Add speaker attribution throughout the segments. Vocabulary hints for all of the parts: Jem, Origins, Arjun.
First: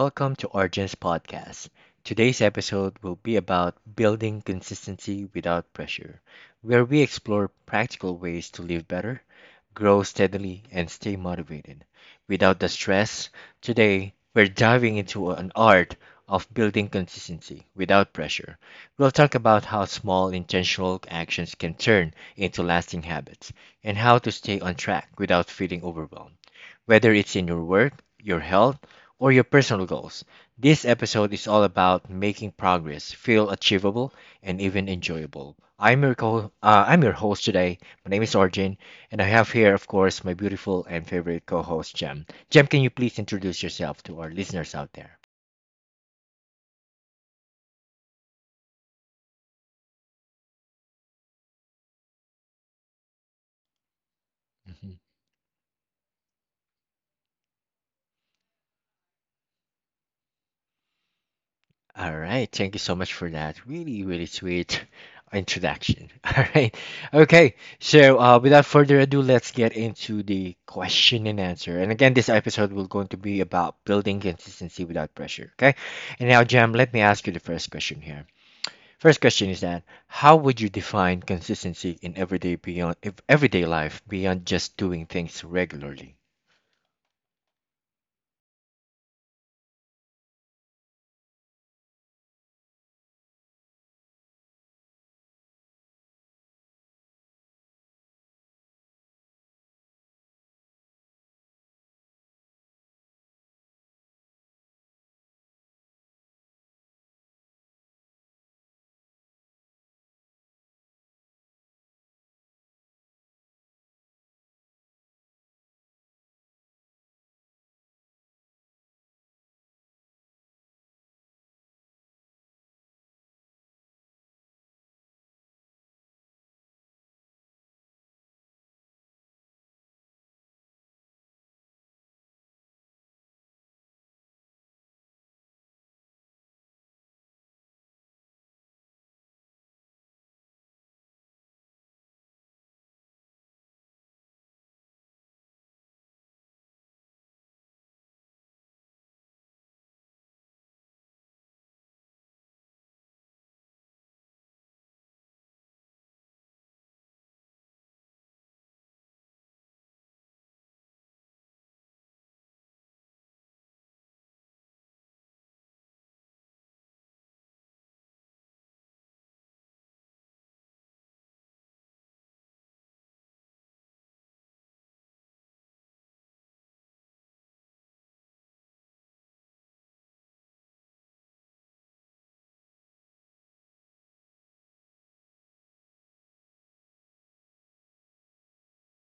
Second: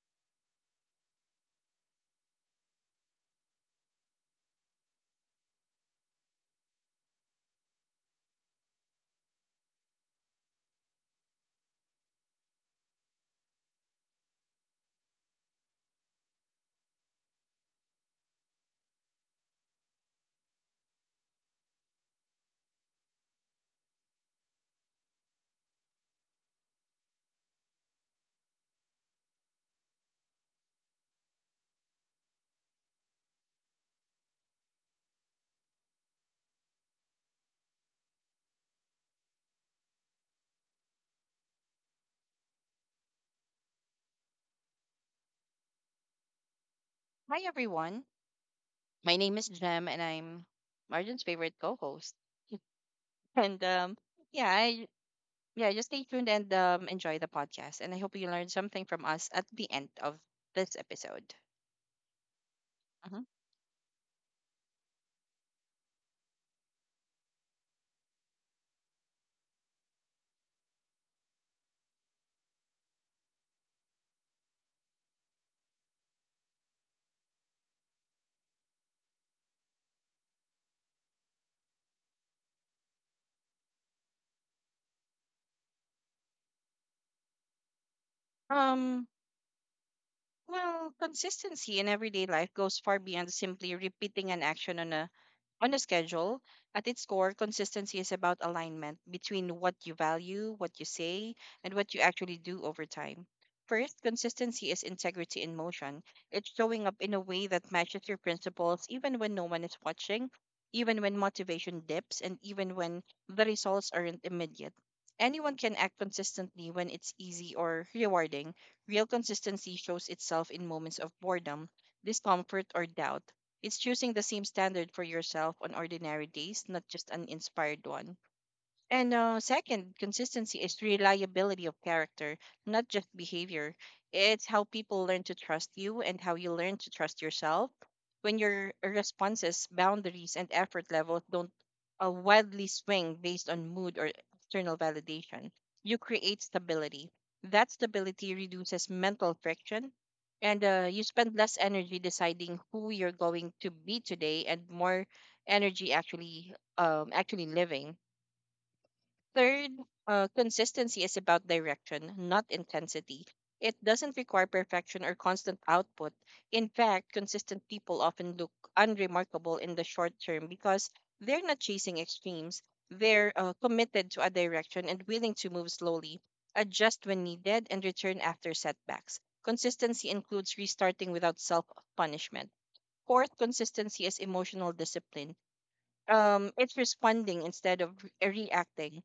Speaker 1: Welcome to Origins podcast. Today's episode will be about building consistency without pressure, where we explore practical ways to live better, grow steadily, and stay motivated without the stress. Today, we're diving into an art of building consistency without pressure. We'll talk about how small intentional actions can turn into lasting habits and how to stay on track without feeling overwhelmed. Whether it's in your work, your health, or your personal goals, this episode is all about making progress feel achievable and even enjoyable. I'm your host today. My name is Arjun, and I have here, of course, my beautiful and favorite co host, Jem. Jem, can you please introduce yourself to our listeners out there?
Speaker 2: Hi, everyone. My name is Jem, and I'm Margin's favorite co-host. And yeah, I
Speaker 1: Mm-hmm.
Speaker 2: yeah, just stay tuned and enjoy the podcast. And I hope you learned something from us at the end of this episode.
Speaker 1: All right. Thank you so much
Speaker 2: Mhm.
Speaker 1: for that. Really, really sweet introduction. All right. Okay. So, without further ado, let's get into the question and answer. And again, this episode will going to be about building consistency without pressure. Okay. And now, Jam, let me ask you the first question here. First question is that how would you define consistency in everyday everyday life beyond just doing things regularly?
Speaker 2: Um Well, consistency in everyday life goes far beyond simply repeating an action on a schedule. At its core, consistency is about alignment between what you value, what you say, and what you actually do over time. First, consistency is integrity in motion. It's showing up in a way that matches your principles even when no one is watching, even when motivation dips, and even when the results aren't immediate. Anyone can act consistently when it's easy or rewarding. Real consistency shows itself in moments of boredom, discomfort, or doubt. It's choosing the same standard for yourself on ordinary days, not just an inspired one. And second, consistency is reliability of character, not just behavior. It's how people learn to trust you and how you learn to trust yourself. When your responses, boundaries, and effort levels don't wildly swing based on mood or external validation, you create stability. That stability reduces mental friction, and you spend less energy deciding who you're going to be today and more energy actually living. Third, consistency is about direction, not intensity. It doesn't require perfection or constant output. In fact, consistent people often look unremarkable in the short term because they're not chasing extremes. They're committed to a direction and willing to move slowly, adjust when needed, and return after setbacks. Consistency includes restarting without self punishment. Fourth, consistency is emotional discipline. It's responding instead of reacting.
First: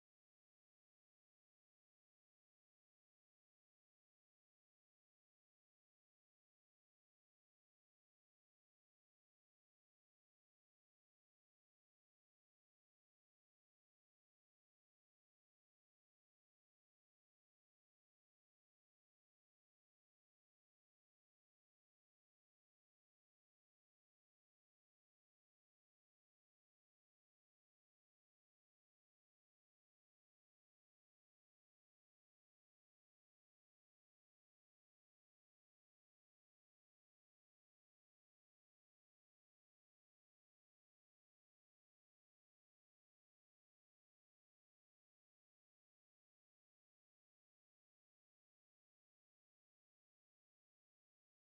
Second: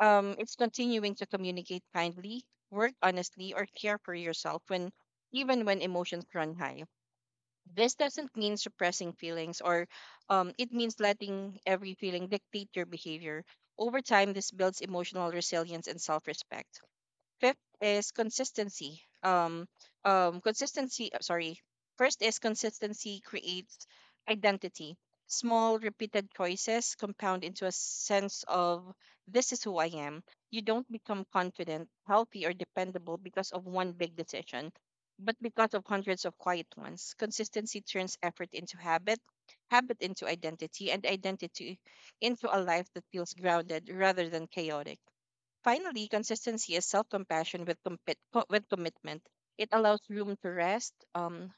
Speaker 2: It's continuing to communicate kindly, work honestly, or care for yourself when even when emotions run high. This doesn't mean suppressing feelings. Or It means letting every feeling dictate your behavior. Over time, this builds emotional resilience and self respect. Fifth is consistency. Consistency. Sorry. First is consistency creates identity. Small, repeated choices compound into a sense of this is who I am. You don't become confident, healthy, or dependable because of one big decision, but because of hundreds of quiet ones. Consistency turns effort into habit, habit into identity, and identity into a life that feels grounded rather than chaotic. Finally, consistency is self-compassion with commitment. It allows room to rest,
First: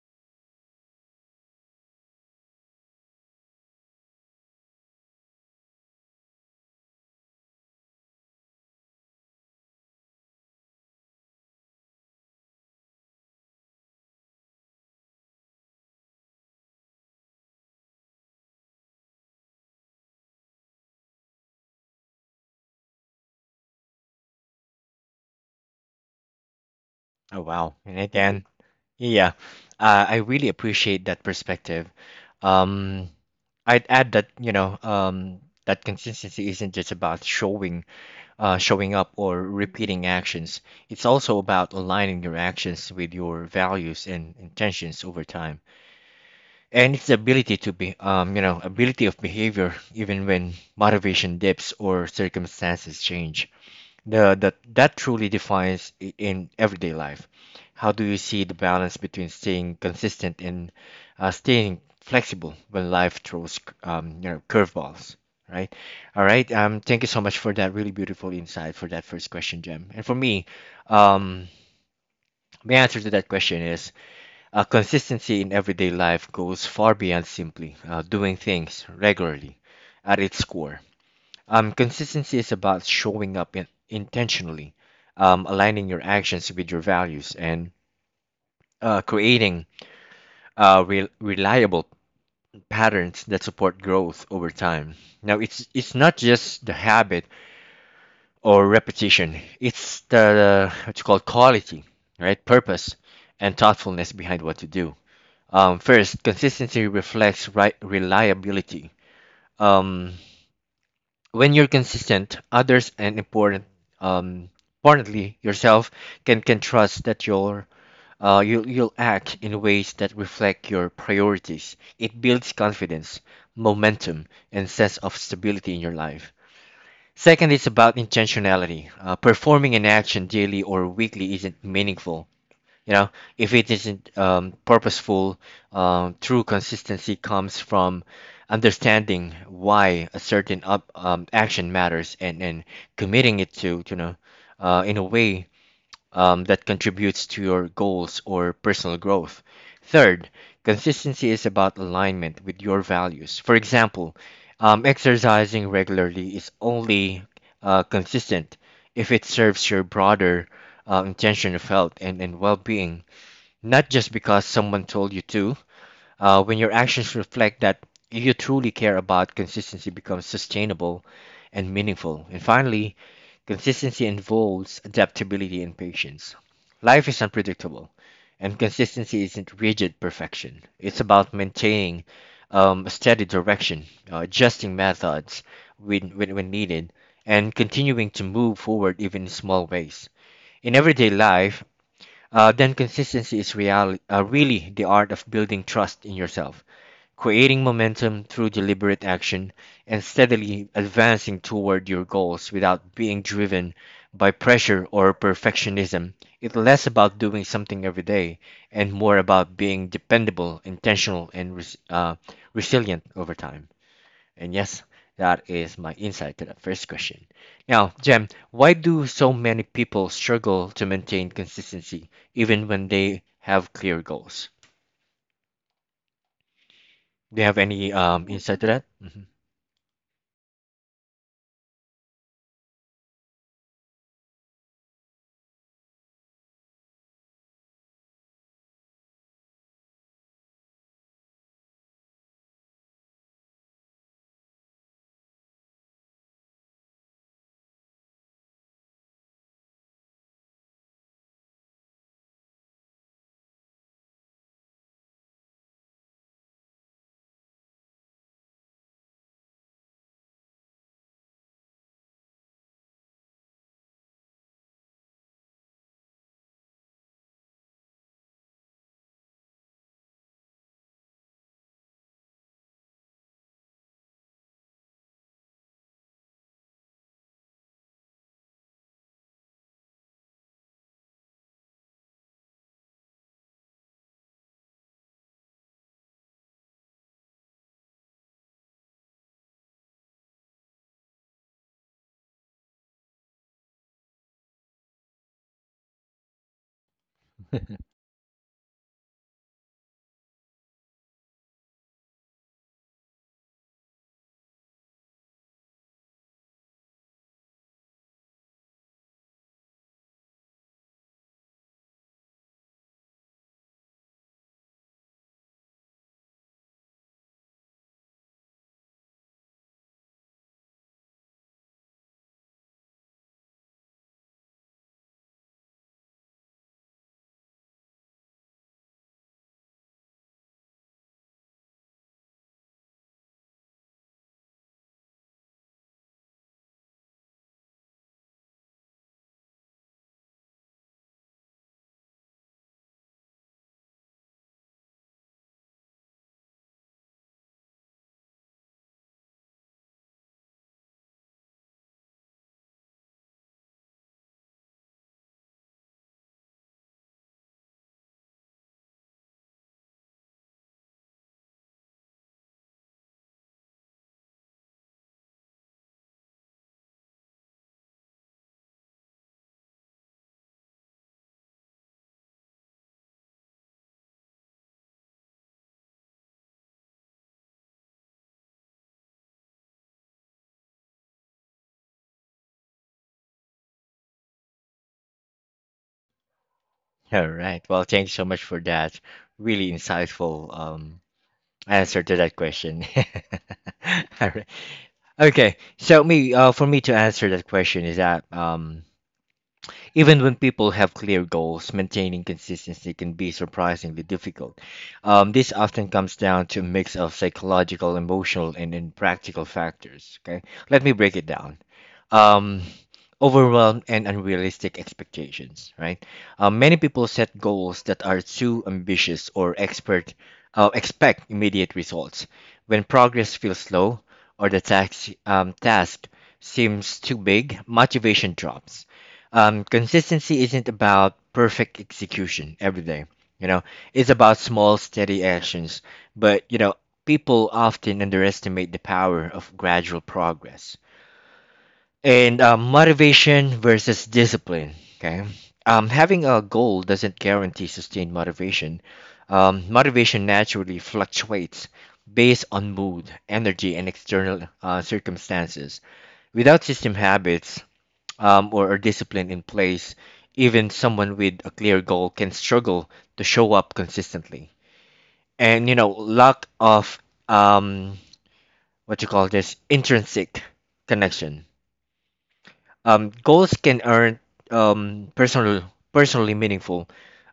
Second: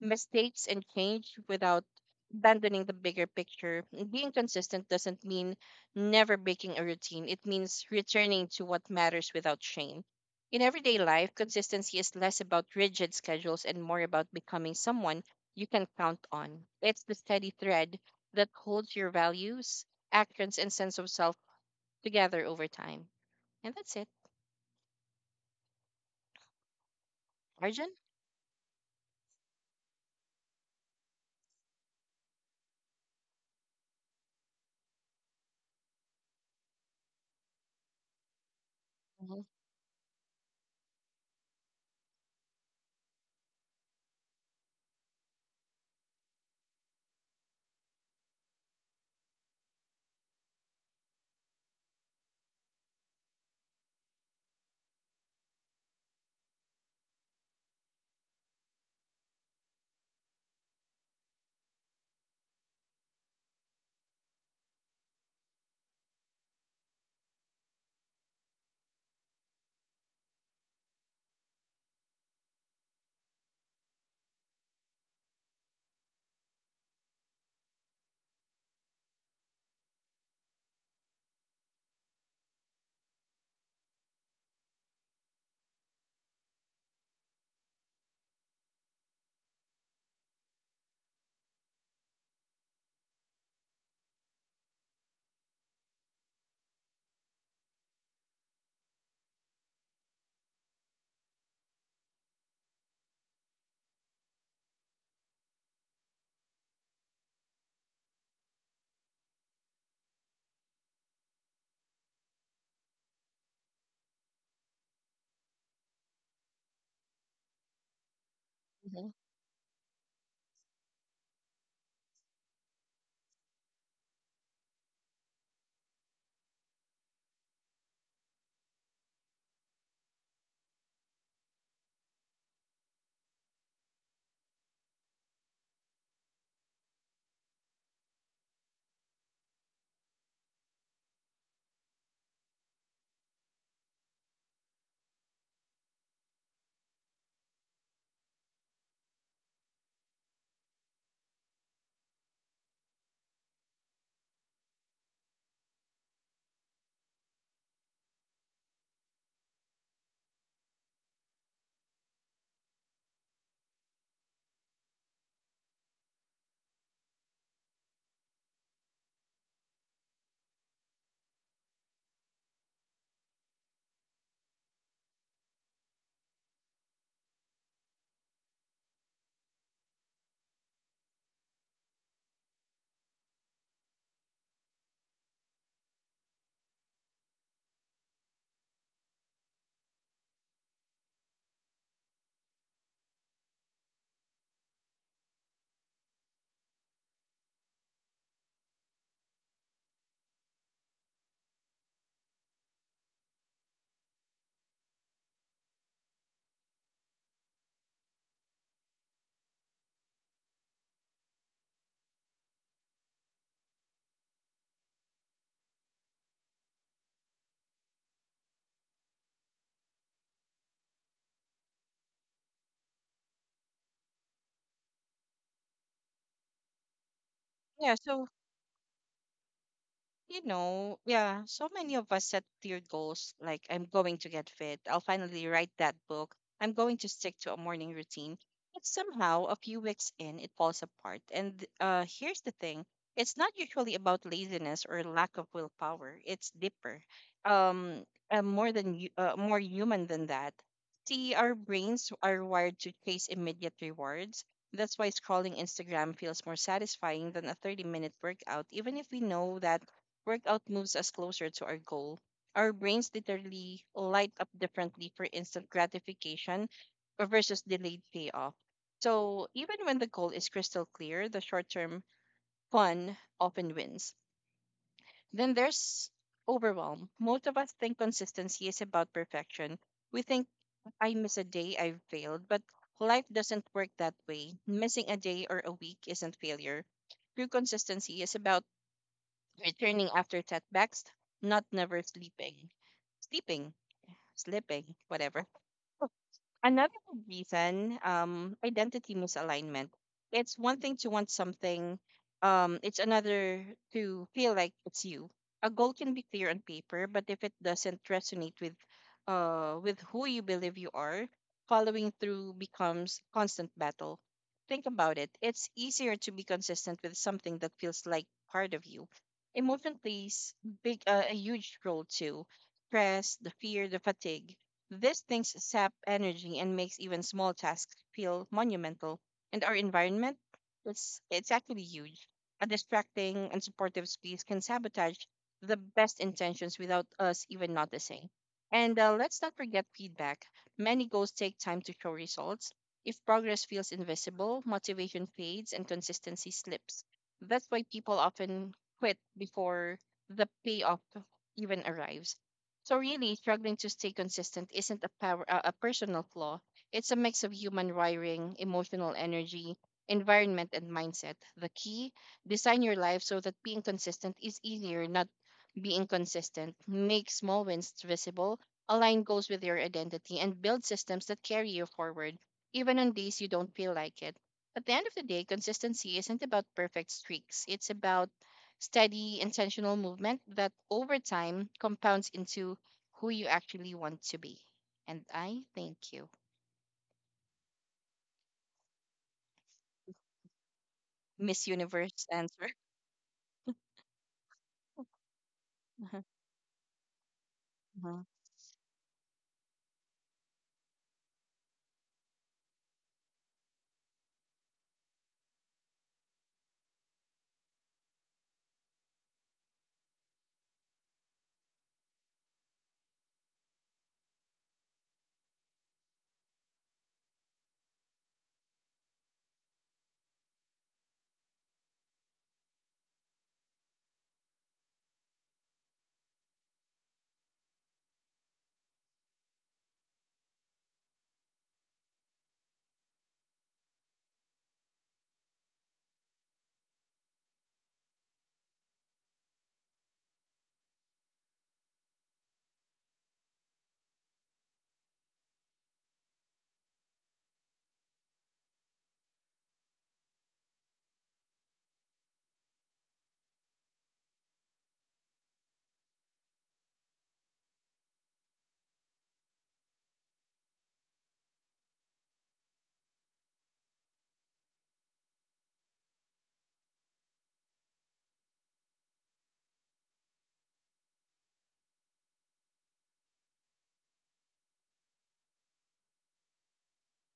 Speaker 2: mistakes, and change without abandoning the bigger picture. Being consistent doesn't mean never breaking a routine. It means returning to what matters without shame. In everyday life, consistency is less about rigid schedules and more about becoming someone you can count on. It's the steady thread that holds your values, actions, and sense of self together over time. And that's it.
Speaker 1: Oh wow.
Speaker 2: Origin?
Speaker 1: And again, yeah, I really appreciate that perspective. Um, I'd add that that consistency isn't just about showing up or
Speaker 2: Hmm.
Speaker 1: repeating actions. It's also about aligning your actions with your values and intentions over time. And it's the ability to be, ability of behavior even when motivation dips or circumstances change. That truly defines in everyday life. How do you see the balance between staying consistent and staying flexible when life throws you know curveballs, right? All right. Thank you so much for that really beautiful insight for that first question, Jem. And for me, um, my answer to that question is consistency in everyday life goes far beyond simply doing things regularly at its core. Consistency is about showing up in, intentionally, aligning your actions with your values, and creating reliable patterns that support growth over time. Now, it's not just the habit or repetition; it's the what you call quality, right? Purpose and thoughtfulness behind what you do. First, consistency reflects right reliability. Um, when you're consistent, others and important um importantly yourself can trust that you'll
Speaker 2: Hmm.
Speaker 1: act in ways that reflect your priorities. It builds confidence, momentum, and sense of stability in your life. Second, it's about intentionality. Performing an action daily or weekly isn't meaningful you know, if it isn't purposeful. Um, true consistency comes from understanding why a certain action matters and committing it to, in a way that contributes to your goals or personal growth. Third, consistency is about alignment with your values. For example, exercising regularly is only consistent if it serves your broader intention of health and well being, not just because someone told you to. When your actions reflect that you truly care about, consistency becomes sustainable and meaningful. And finally, consistency involves adaptability and patience. Life is unpredictable, and consistency isn't rigid perfection. It's about maintaining a steady direction, adjusting methods when needed, and continuing to move forward even in small ways. In everyday life, then consistency is really the art of building trust in yourself, creating momentum through deliberate action, and steadily advancing toward your goals without being driven by pressure or perfectionism. It's less about doing something every day and more about being dependable, intentional, and resilient over time. And yes, that is my insight to the first question. Now, Jem, why do so many people struggle to maintain consistency even when they have clear goals? Do you have any
Speaker 2: Yeah, so
Speaker 1: um, insight to that? Mhm.
Speaker 2: yeah, so many of us set clear goals like I'm going to get fit, I'll finally write that book, I'm going to stick to a morning routine. But somehow, a few weeks in, it falls apart. And here's the thing. It's not usually about laziness or lack of willpower, it's deeper, um, more human than that. See, our brains are wired to chase immediate rewards. That's why scrolling Instagram feels more satisfying than a 30-minute workout, even if we know that workout moves us closer to our goal. Our brains literally light up differently for instant gratification versus delayed payoff. So, even when the goal is crystal clear, the short term fun often wins. Then there's overwhelm. Most of us think consistency is about perfection. We think I miss a day, I've failed, but life doesn't work that way. Missing a day or a week isn't failure. True consistency is about returning after setbacks, not never sleeping. Sleeping, slipping, whatever. Another good reason, identity misalignment. It's one thing to want something. It's another to feel like it's you. A goal can be clear on paper, but if it doesn't resonate with who you believe you are, following through becomes constant battle. Think about it. It's easier to be consistent with something that feels like part of you. Emotion plays a huge role too. Stress, the fear, the fatigue, these things sap energy and makes even small tasks feel monumental. And our environment, it's actually huge. A distracting and supportive space can sabotage the best intentions without us even noticing. And let's not forget feedback. Many goals take time to show results. If progress feels invisible, motivation fades and consistency slips. That's why people often quit before the payoff even arrives. So really, struggling to stay consistent isn't a personal flaw. It's a mix of human wiring, emotional energy, environment, and mindset. The key: design your life so that being consistent is easier, not being consistent. Make small wins visible, align goals with your identity, and build systems that carry you forward, even on days you don't feel like it. At the end of the day, consistency isn't about perfect streaks. It's about steady, intentional movement that over time compounds into who you actually want to be. And I thank you.
Speaker 1: All right. Well, thank you so much for that really insightful
Speaker 2: Miss
Speaker 1: answer to
Speaker 2: Universe
Speaker 1: that
Speaker 2: answer.
Speaker 1: question. All right. Okay. So me, uh, for me to answer that question is
Speaker 2: Mhm.
Speaker 1: that even when people have clear goals, maintaining consistency can be surprisingly difficult. This often comes down to a mix of psychological, emotional, and practical factors. Okay, let me break it down. Um, overwhelmed and unrealistic expectations, right? Many people set goals that are too ambitious or expect immediate results. When progress feels slow or the task seems too big, motivation drops. Consistency isn't about perfect execution every day. You know, it's about small, steady actions. But, you know, people often underestimate the power of gradual progress and motivation versus discipline. Okay, having a goal doesn't guarantee sustained motivation. Motivation naturally fluctuates based on mood energy and external circumstances without system habits, or a discipline in place, even someone with a clear goal can struggle to show up consistently. And you know lack of um, what you call this intrinsic connection. Goals can earn um, personal, personally meaningful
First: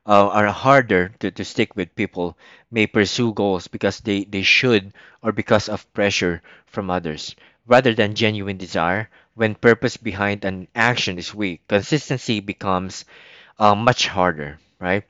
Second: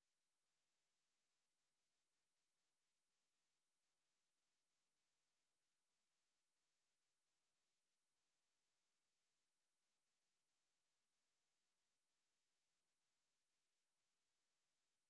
Speaker 1: are harder to stick with. People may pursue goals because they should or because of pressure from others rather than genuine desire. When purpose behind an action is weak, consistency becomes much harder, right?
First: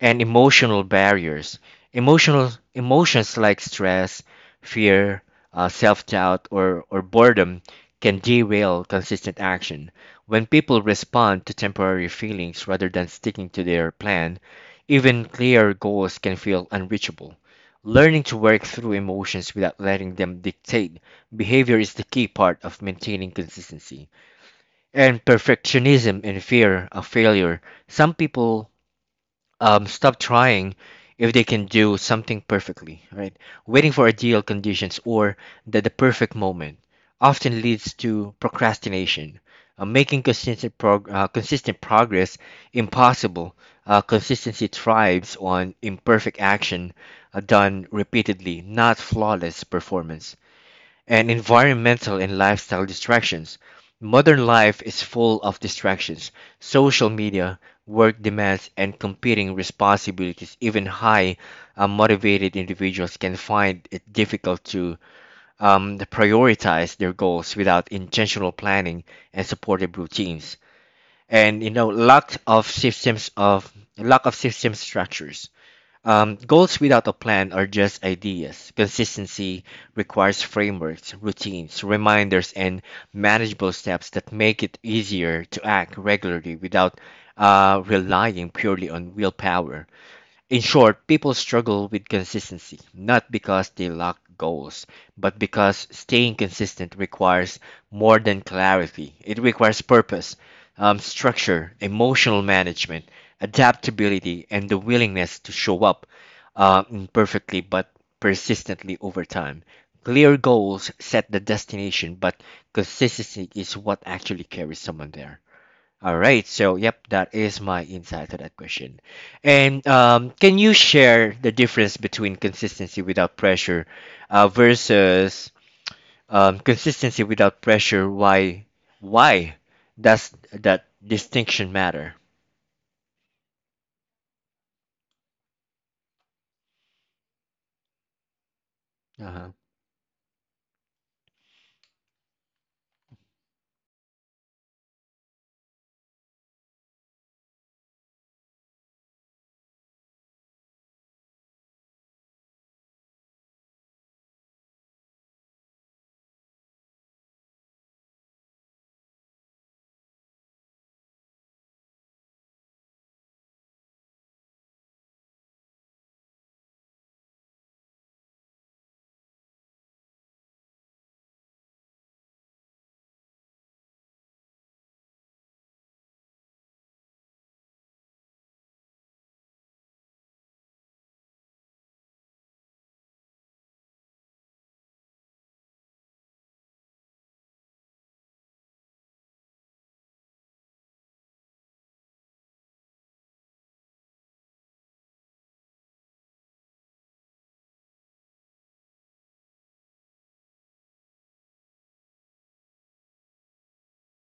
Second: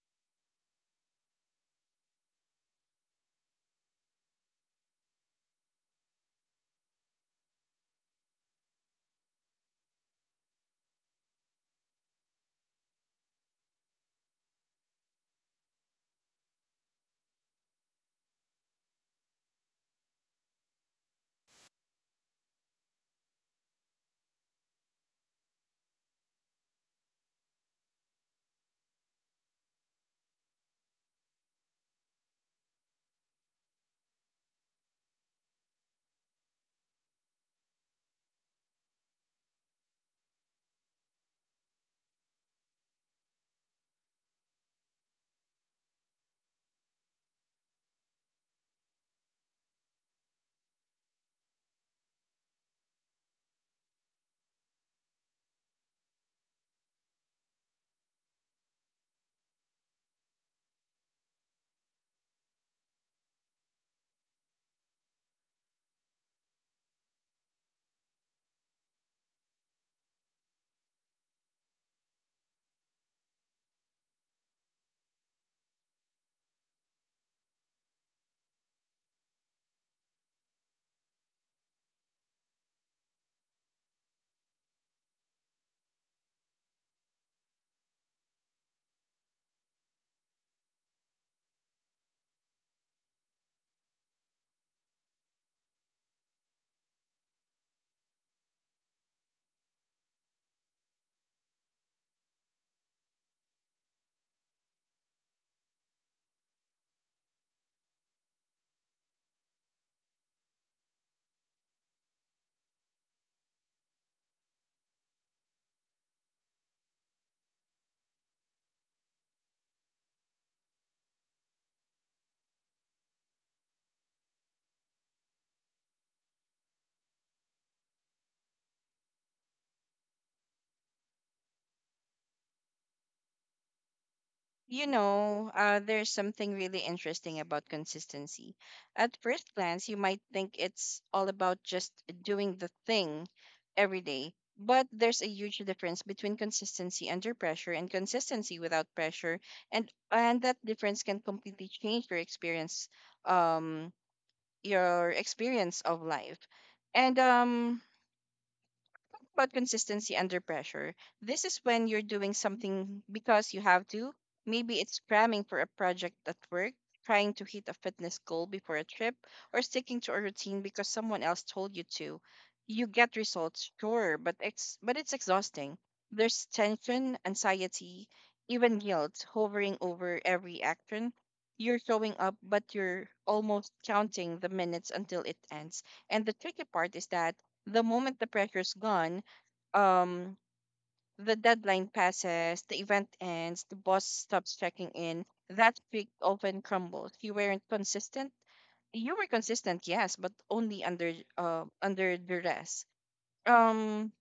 Speaker 1: And emotional barriers, emotional emotions like stress, fear, self-doubt or boredom can derail consistent action. When people respond to temporary feelings rather than sticking to their plan, even clear goals can feel unreachable. Learning to work through emotions without letting them dictate behavior is the key part of maintaining consistency. And perfectionism and fear of failure, some people stop trying if they can do something perfectly, right? Waiting for ideal conditions or the perfect moment often leads to procrastination, making consistent progress impossible. Consistency thrives on imperfect action done repeatedly, not flawless performance. And environmental and lifestyle distractions. Modern life is full of distractions. Social media, work demands, and competing responsibilities. Even high motivated individuals can find it difficult to prioritize their goals without intentional planning and supportive routines. And you know, lack of system structures, goals without a plan are just ideas. Consistency requires frameworks, routines, reminders, and manageable steps that make it easier to act regularly without relying purely on willpower. In short, people struggle with consistency, not because they lack goals, but because staying consistent requires more than clarity. It requires purpose, structure, emotional management, adaptability, and the willingness to show up imperfectly but persistently over time. Clear goals set the destination, but consistency is what actually carries someone there. All right. So, yep, that is my insight to that question. And can you share the difference between consistency without pressure versus consistency without pressure? Why? Why does that distinction matter?
Speaker 2: You know, there's something really interesting about consistency. At
Speaker 1: Uh-huh.
Speaker 2: first glance, you might think it's all about just doing the thing every day, but there's a huge difference between consistency under pressure and consistency without pressure, and that difference can completely change um your experience of life. And about consistency under pressure. This is when you're doing something because you have to. Maybe it's cramming for a project at work, trying to hit a fitness goal before a trip, or sticking to a routine because someone else told you to. You get results, sure, but it's exhausting. There's tension, anxiety, even guilt hovering over every action. You're showing up, but you're almost counting the minutes until it ends. And the tricky part is that the moment the pressure's gone, um the deadline passes, the event ends, the boss stops checking in, that streak often crumbles. You weren't consistent. You were consistent, yes, but only under duress. Um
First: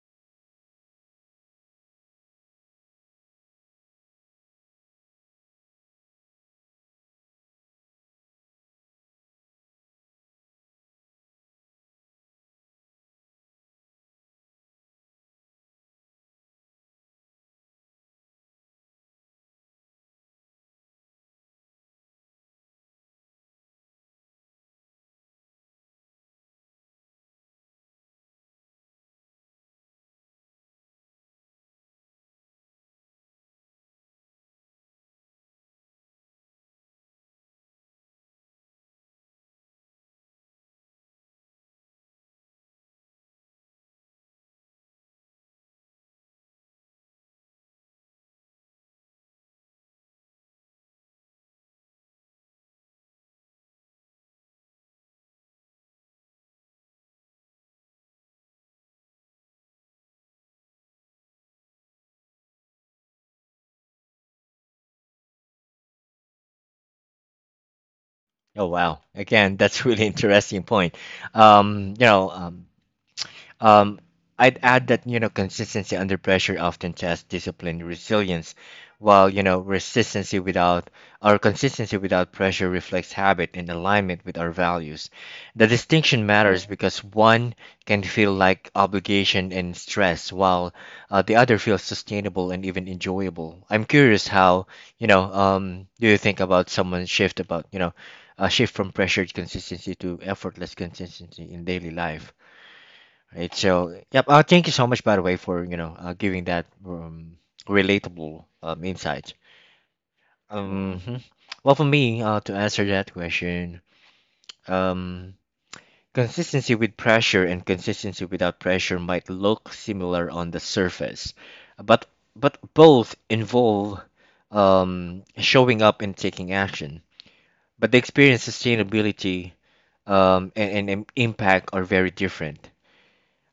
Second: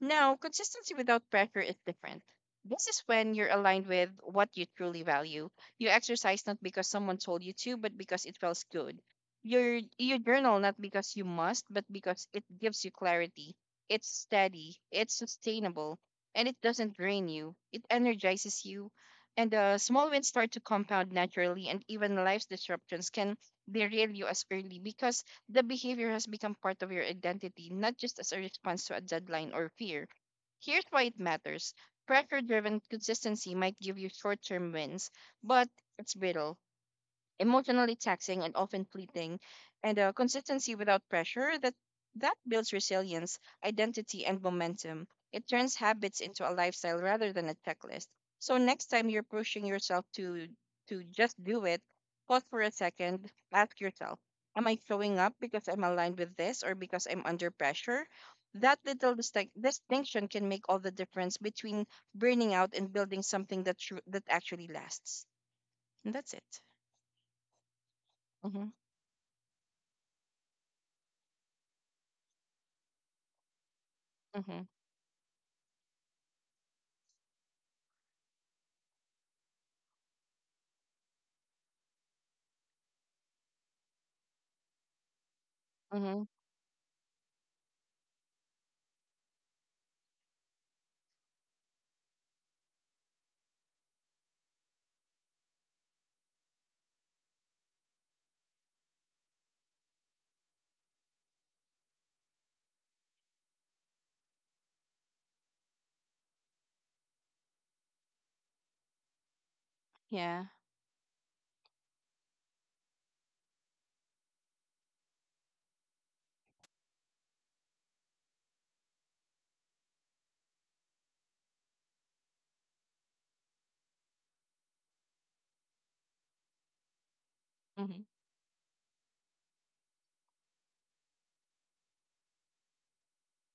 Speaker 2: Now, consistency without pressure is different. This is when you're aligned with what you truly value. You exercise not because someone told you to, but because it feels good. You journal not because you must, but because it gives you clarity. It's steady, it's sustainable, and it doesn't drain you. It energizes you. And small wins start to compound naturally, and even life's disruptions can derail you as early because the behavior has become part of your identity, not just as a response to a deadline or fear. Here's why it matters: pressure driven consistency might give you short term wins, but it's brittle, emotionally taxing, and often fleeting. And consistency without pressure, that builds resilience, identity, and momentum. It turns habits into a lifestyle rather than a checklist. So next time you're pushing yourself to just do it, pause for a second, ask yourself, am I showing up because I'm aligned with this or because I'm under pressure? That little distinction can make all the difference between burning out and building something that that actually lasts. And that's it. Mm-hmm.
Speaker 1: Oh wow! Again, that's really interesting point. Um, you know, um, Um, I'd add that you know consistency under pressure often tests discipline, resilience, while you know resistancy without or consistency without pressure reflects habit and alignment with our values. The
Speaker 2: Mm
Speaker 1: distinction
Speaker 2: hmm.
Speaker 1: matters because one can feel like obligation and stress, while the other feels sustainable and even enjoyable. I'm curious how you know do you think about someone's shift about you know a shift from pressure to consistency to effortless consistency in daily life? Right. So, yep. Thank you so much, by the way, for you know giving that relatable insight.
Speaker 2: Yeah.
Speaker 1: Mhm. well, for me, to answer that question, um, consistency with pressure and consistency without pressure might look similar on the surface, but but both involve showing up and taking action.
Speaker 2: Mm
Speaker 1: But the
Speaker 2: hmm.
Speaker 1: experience, sustainability, and impact are very different.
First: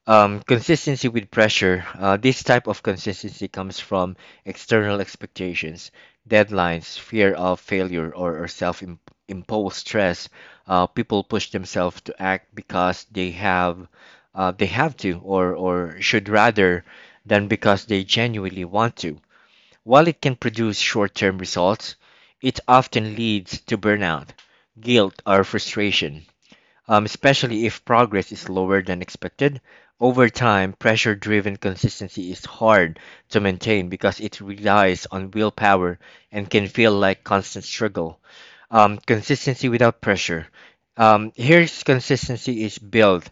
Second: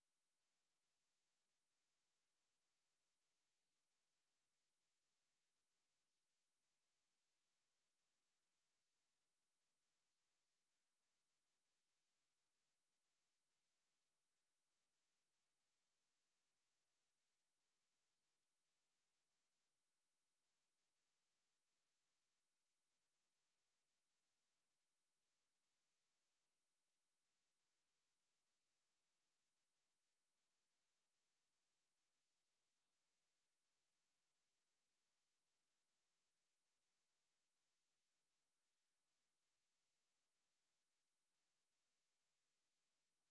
Speaker 1: Consistency with pressure. This type of consistency comes from external expectations, deadlines, fear of failure, or self imposed stress. People push themselves to act because they have to, or should rather, than because they genuinely want to. While it can produce short term results, it often leads to burnout, guilt, or frustration, especially if progress is lower than expected. Over time, pressure driven consistency is hard to maintain because it relies on willpower and can feel like constant struggle. Consistency without pressure. Here's consistency is built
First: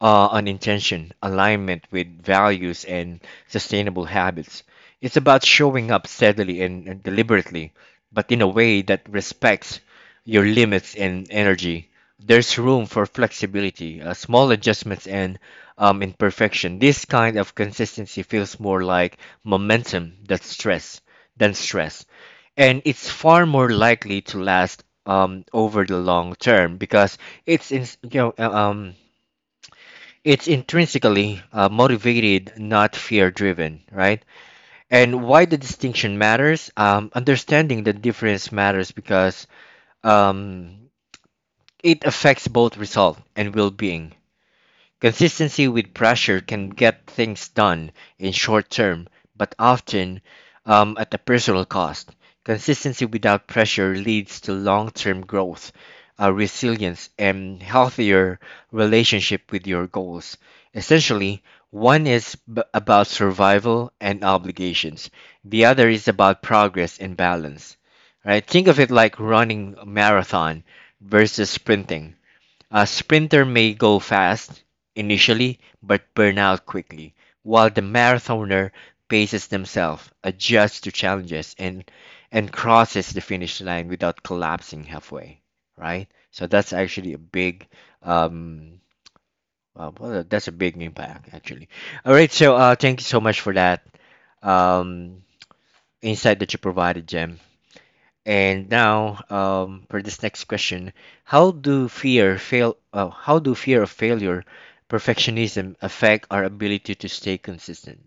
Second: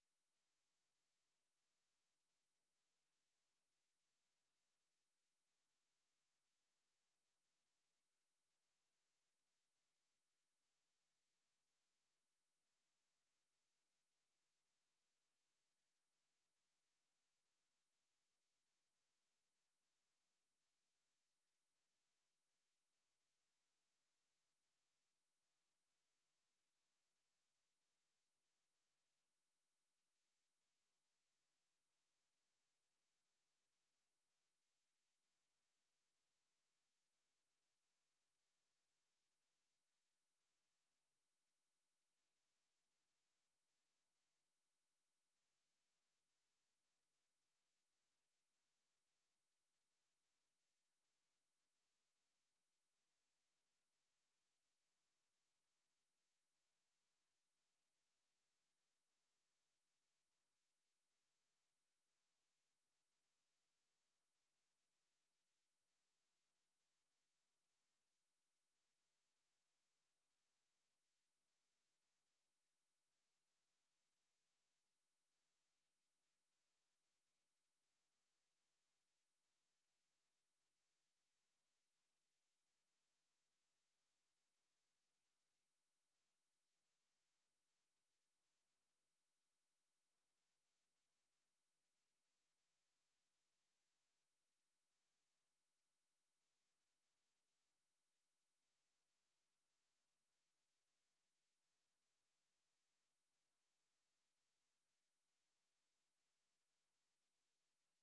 Speaker 1: on intention, alignment with values, and sustainable habits. It's about showing up steadily and deliberately, but in a way that respects your limits and energy. There's room for flexibility, small adjustments, and imperfection. This kind of consistency feels more like momentum than stress. And it's far more likely to last over the long term because it's in, you know it's intrinsically motivated, not fear driven, right? And why the distinction matters? Understanding the difference matters because um, it affects both result and well being. Consistency with pressure can get things done in short term, but often, at a personal cost. Consistency without pressure leads to long term growth, resilience, and healthier relationship with your goals. Essentially, one is about survival and obligations, the other is about progress and balance. Right? Think of it like running a marathon versus sprinting. A sprinter may go fast initially but burn out quickly, while the marathoner paces themselves, adjusts to challenges, and crosses the finish line without collapsing halfway. Right? So that's actually a big um that's a big impact actually. All right, so thank you so much for that um insight that you provided, Jem. And now, for this next question, how do fear of failure, perfectionism affect our ability to stay consistent?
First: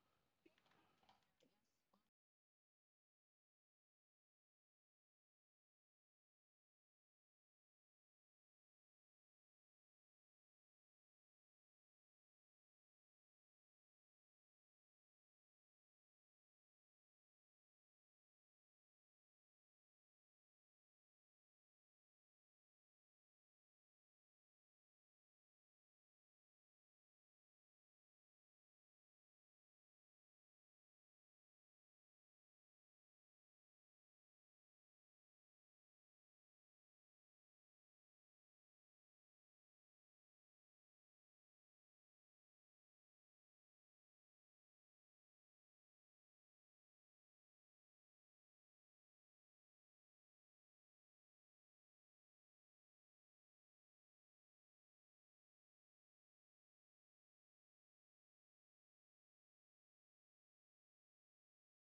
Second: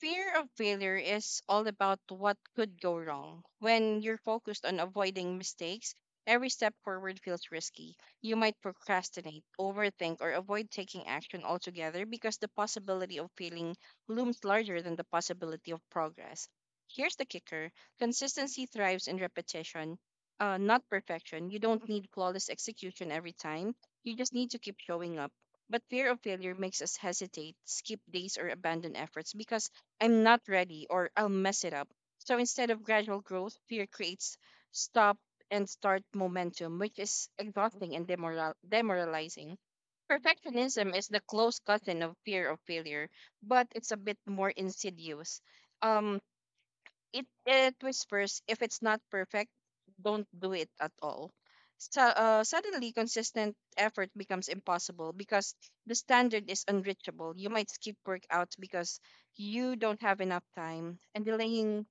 Speaker 2: Fear of failure is all about what could go wrong. When you're focused on avoiding mistakes, every step forward feels risky. You might procrastinate, overthink, or avoid taking action altogether because the possibility of failing looms larger than the possibility of progress. Here's the kicker: consistency thrives in repetition, not perfection. You don't need flawless execution every time, you just need to keep showing up. But fear of failure makes us hesitate, skip days, or abandon efforts because I'm not ready or I'll mess it up. So instead of gradual growth, fear creates stop and start momentum, which is exhausting and demoralizing. Perfectionism is the close cousin of fear of failure, but it's a bit more insidious. Um, it whispers, if it's not perfect, don't do it at all. So, suddenly consistent effort becomes impossible because the standard is unreachable. You might skip workouts because you don't have enough time, and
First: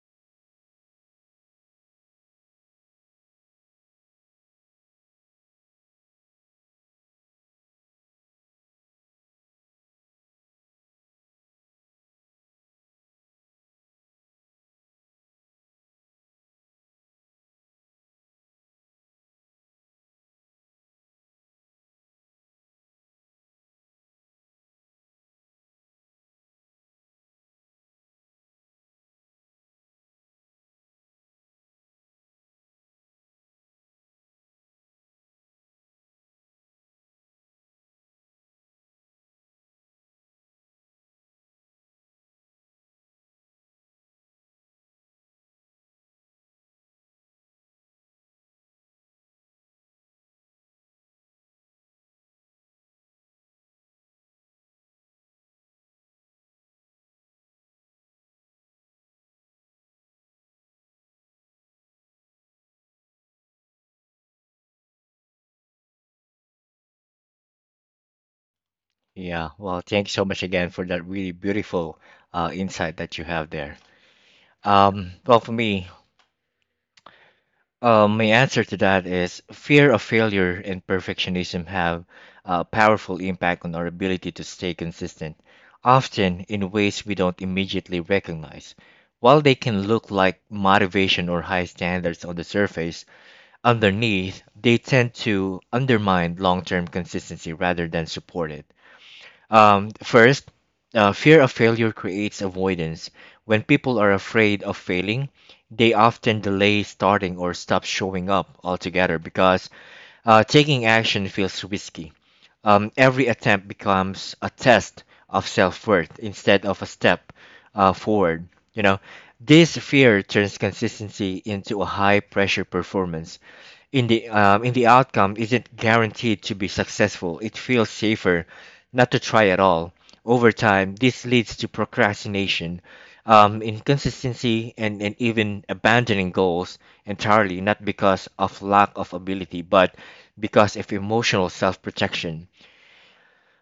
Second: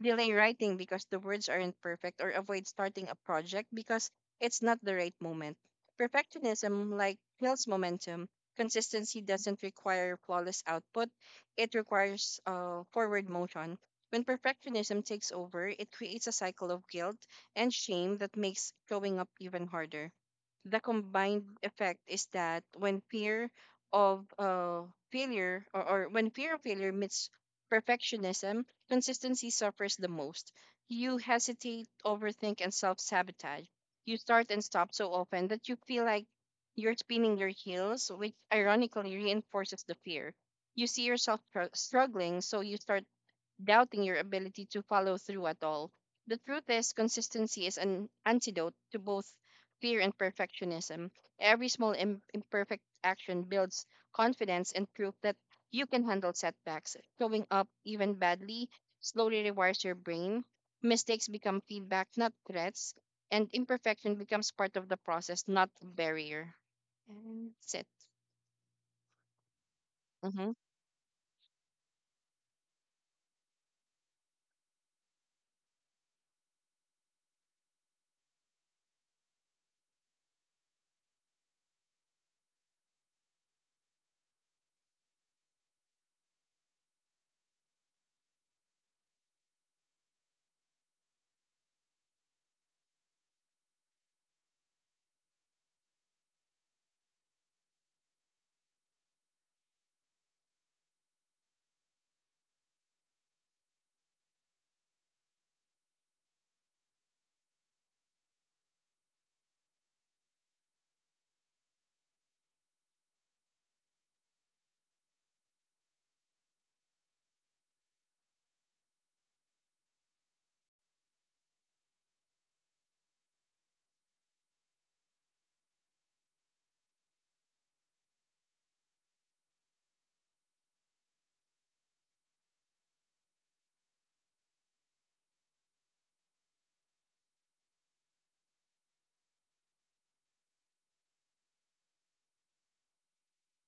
Speaker 2: delay writing because the words aren't perfect, or avoid starting a project because it's not the right moment. Perfectionism, like, kills momentum. Consistency doesn't require flawless output, it requires forward motion. When perfectionism takes over, it creates a cycle of guilt and shame that makes showing up even harder. The combined effect is that when fear of failure, or when fear of failure meets perfectionism, consistency suffers the most. You hesitate, overthink, and self sabotage. You start and stop so often that you feel like you're spinning your heels, which ironically reinforces the fear. You see yourself struggling, so you start doubting your ability to follow through at all. The truth is, consistency is an antidote to both fear and perfectionism. Every small imperfect action builds confidence and proof that you can handle setbacks. Showing up even badly slowly rewires your brain. Mistakes become feedback, not threats. And imperfection becomes part of the process, not a barrier. And that's it.
Speaker 1: Yeah, well, thanks so much
Speaker 2: Mm-hmm.
Speaker 1: again for that really beautiful insight that you have there. For me, my answer to that is fear of failure and perfectionism have a powerful impact on our ability to stay consistent, often in ways we don't immediately recognize. While they can look like motivation or high standards on the surface, underneath, they tend to undermine long term consistency rather than support it. First, fear of failure creates avoidance. When people are afraid of failing, they often delay starting or stop showing up altogether because taking action feels risky. Every attempt becomes a test of self-worth instead of a step forward. You know, this fear turns consistency into a high-pressure performance in the outcome isn't guaranteed to be successful, it feels safer not to try at all. Over time, this leads to procrastination, inconsistency, and even abandoning goals entirely, not because of lack of ability, but because of emotional self protection.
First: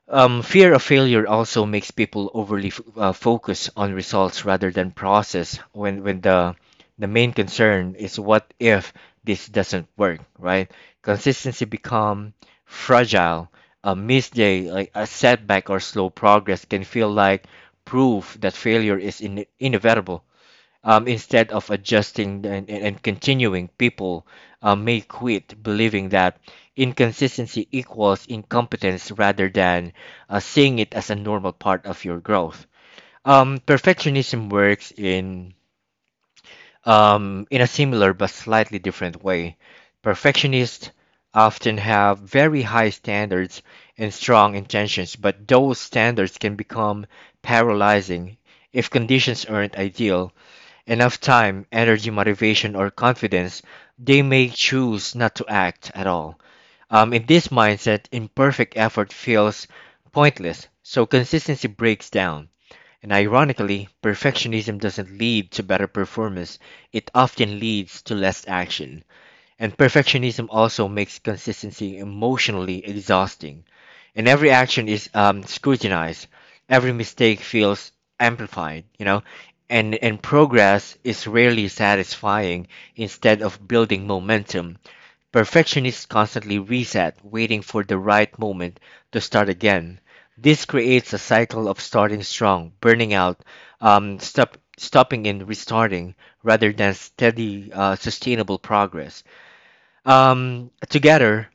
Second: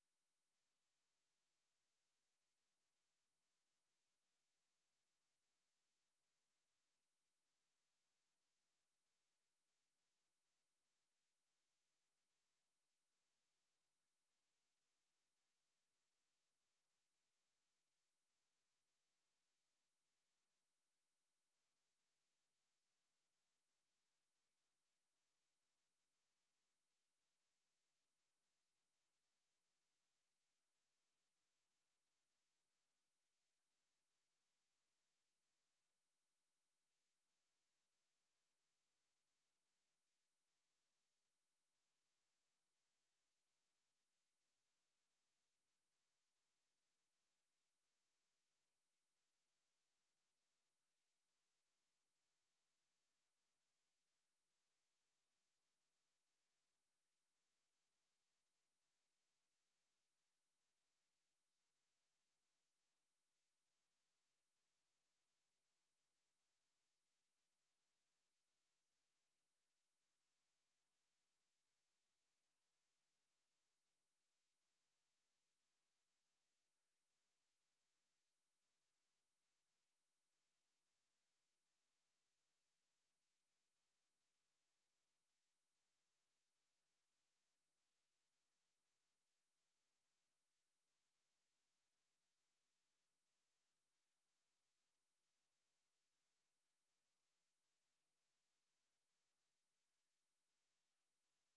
Speaker 1: Fear of failure also makes people overly focus on results rather than process when the main concern is what if this doesn't work, right? Consistency become fragile. A missed day, like a setback or slow progress can feel like proof that failure is inevitable. Instead of adjusting and, and continuing, people may quit believing that inconsistency equals incompetence rather than seeing it as a normal part of your growth. Perfectionism works in a similar but slightly different way. Perfectionists often have very high standards and strong intentions, but those standards can become paralyzing if conditions aren't ideal enough time, energy, motivation, or confidence, they may choose not to act at all. In this mindset, imperfect effort feels pointless, so consistency breaks down. And ironically, perfectionism doesn't lead to better performance, it often leads to less action. And perfectionism also makes consistency emotionally exhausting. And every action is scrutinized, every mistake feels amplified, you know, and progress is rarely satisfying instead of building momentum. Perfectionists constantly reset, waiting for the right moment to start again. This creates a cycle of starting strong, burning out, stopping and restarting, rather than steady, sustainable progress. Together,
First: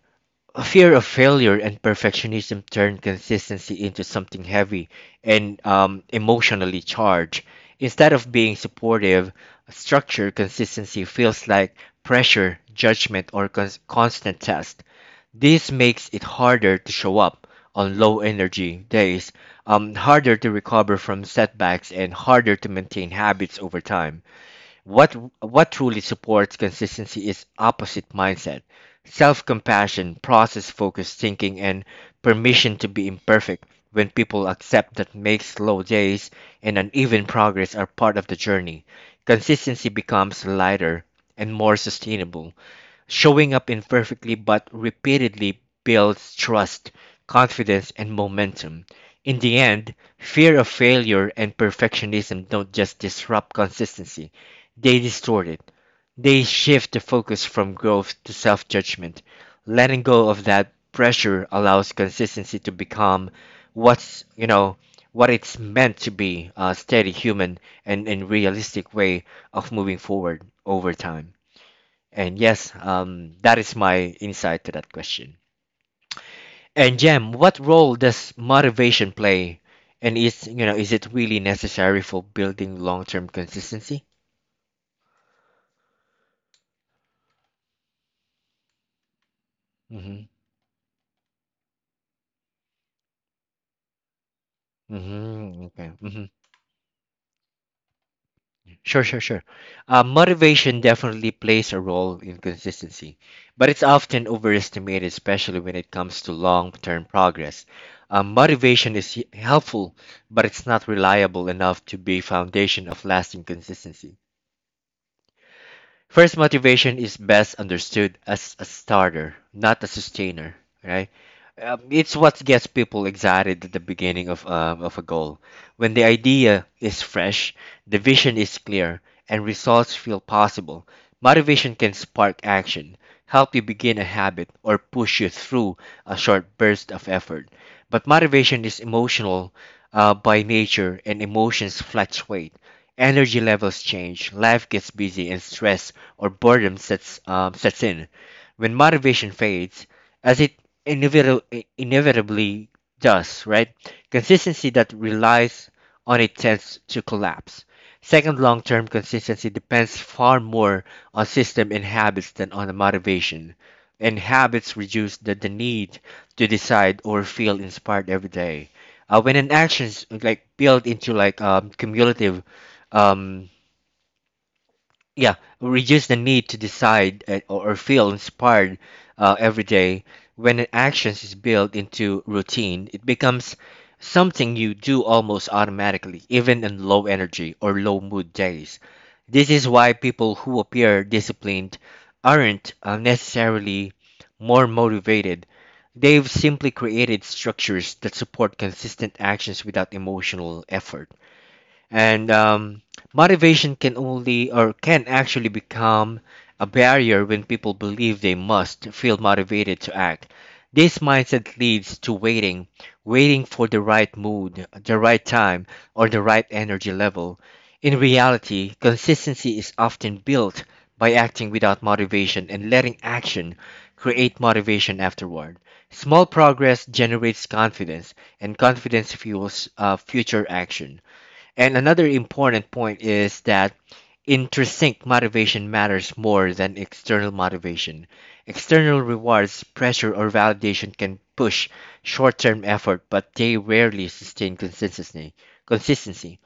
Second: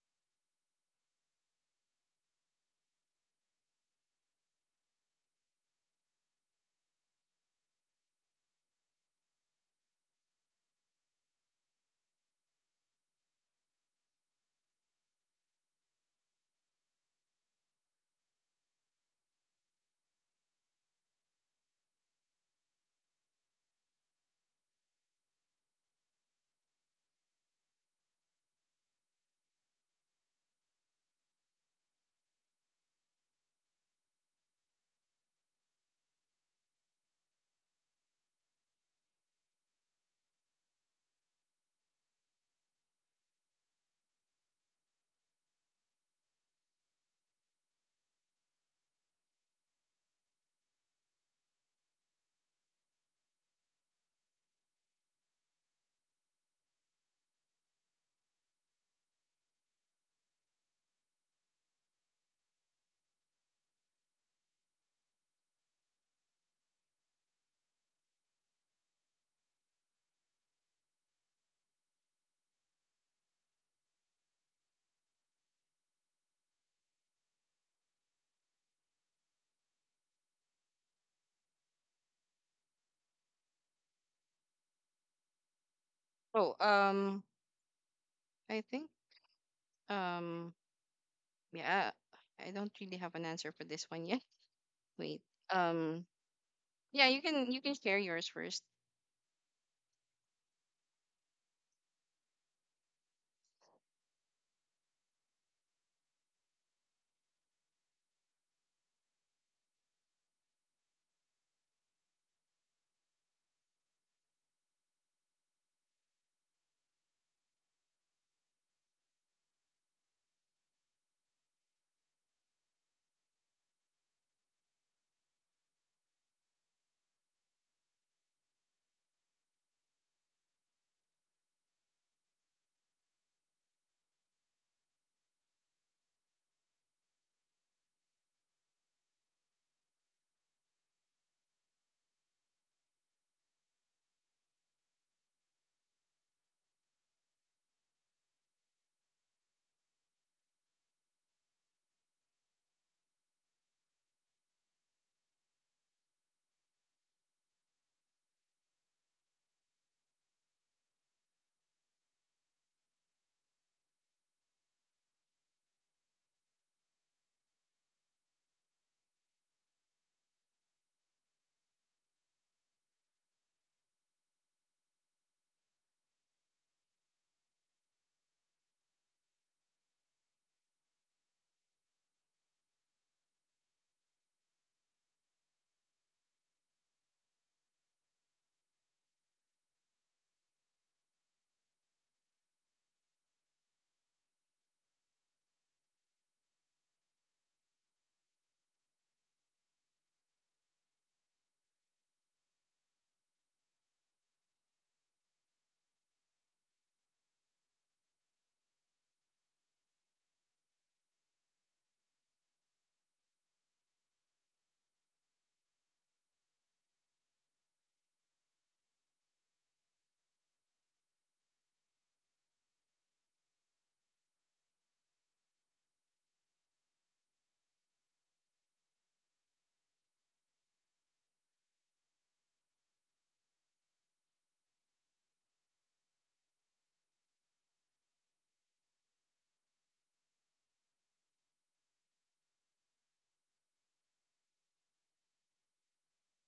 Speaker 1: a fear of failure and perfectionism turn consistency into something heavy and emotionally charged. Instead of being supportive, structure consistency feels like pressure, judgment, or constant test. This makes it harder to show up on low energy days, harder to recover from setbacks, and harder to maintain habits over time. What truly supports consistency is opposite mindset, self-compassion, process-focused thinking, and permission to be imperfect. When people accept that makes slow days and uneven progress are part of the journey, consistency becomes lighter and more sustainable. Showing up imperfectly but repeatedly builds trust, confidence, and momentum. In the end, fear of failure and perfectionism don't just disrupt consistency, they distort it. They shift the focus from growth to self judgment. Letting go of that pressure allows consistency to become what's, you know, what it's meant to be a steady, human, and realistic way of moving forward over time. And yes, that is my insight to that question. And Jem, what role does motivation play? And is you know is it really necessary for building long-term consistency?
Speaker 2: Oh, I think,
Speaker 1: Mm-hmm.
Speaker 2: um, yeah, I don't really have an answer for this one yet. Wait,
Speaker 1: Mm-hmm. Okay.
Speaker 2: um
Speaker 1: Mm-hmm.
Speaker 2: yeah, you can share yours first.
Speaker 1: Sure, sure, sure. Motivation definitely plays a role in consistency, but it's often overestimated, especially when it comes to long-term progress. Motivation is helpful, but it's not reliable enough to be foundation of lasting consistency. First, motivation is best understood as a starter, not a sustainer, right? It's what gets people excited at the beginning of a goal. When the idea is fresh, the vision is clear, and results feel possible, motivation can spark action, help you begin a habit, or push you through a short burst of effort. But motivation is emotional by nature, and emotions fluctuate. Energy levels change, life gets busy, and stress or boredom sets in. When motivation fades, as it inevitably does, right? Consistency that relies on it tends to collapse. Second, long term consistency depends far more on system and habits than on the motivation. And habits reduce the need to decide or feel inspired every day. When an action's like built into like um, yeah, reduce the need to decide or feel inspired every day. When an action is built into routine, it becomes something you do almost automatically, even in low energy or low mood days. This is why people who appear disciplined aren't necessarily more motivated. They've simply created structures that support consistent actions without emotional effort. And motivation can only or can actually become a barrier when people believe they must feel motivated to act. This mindset leads to waiting, waiting for the right mood, the right time, or the right energy level. In reality, consistency is often built by acting without motivation and letting action create motivation afterward. Small progress generates confidence, and confidence fuels future action. And another important point is that intrinsic motivation matters more than external motivation. External rewards, pressure, or validation can push short term effort, but they rarely sustain consistency.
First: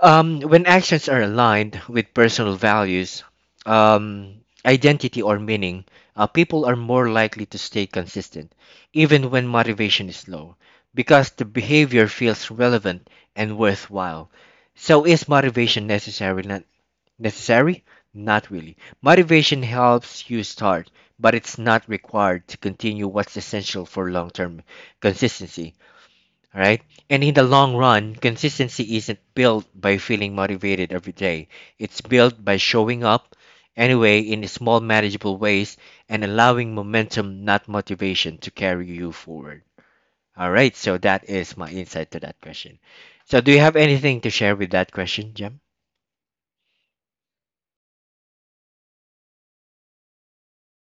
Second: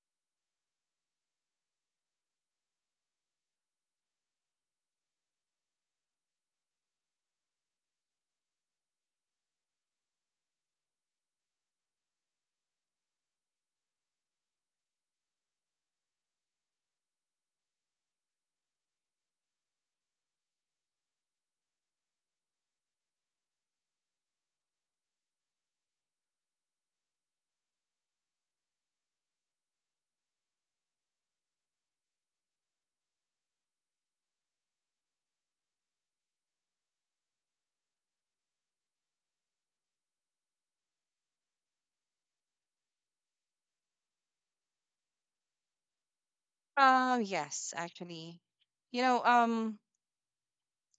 Speaker 1: When actions are aligned with personal values, um, identity, or meaning, people are more likely to stay consistent, even when motivation is low, because the behavior feels relevant and worthwhile. So, is motivation necessary? Necessary? Not really. Motivation helps you start, but it's not required to continue what's essential for long-term consistency. All right? And in the long run, consistency isn't built by feeling motivated every day. It's built by showing up anyway in small manageable ways and allowing momentum, not motivation, to carry you forward. All right, so that is my insight to that question. So do you have anything to share with that question, Jem?
Speaker 2: Yes, actually. You know, um,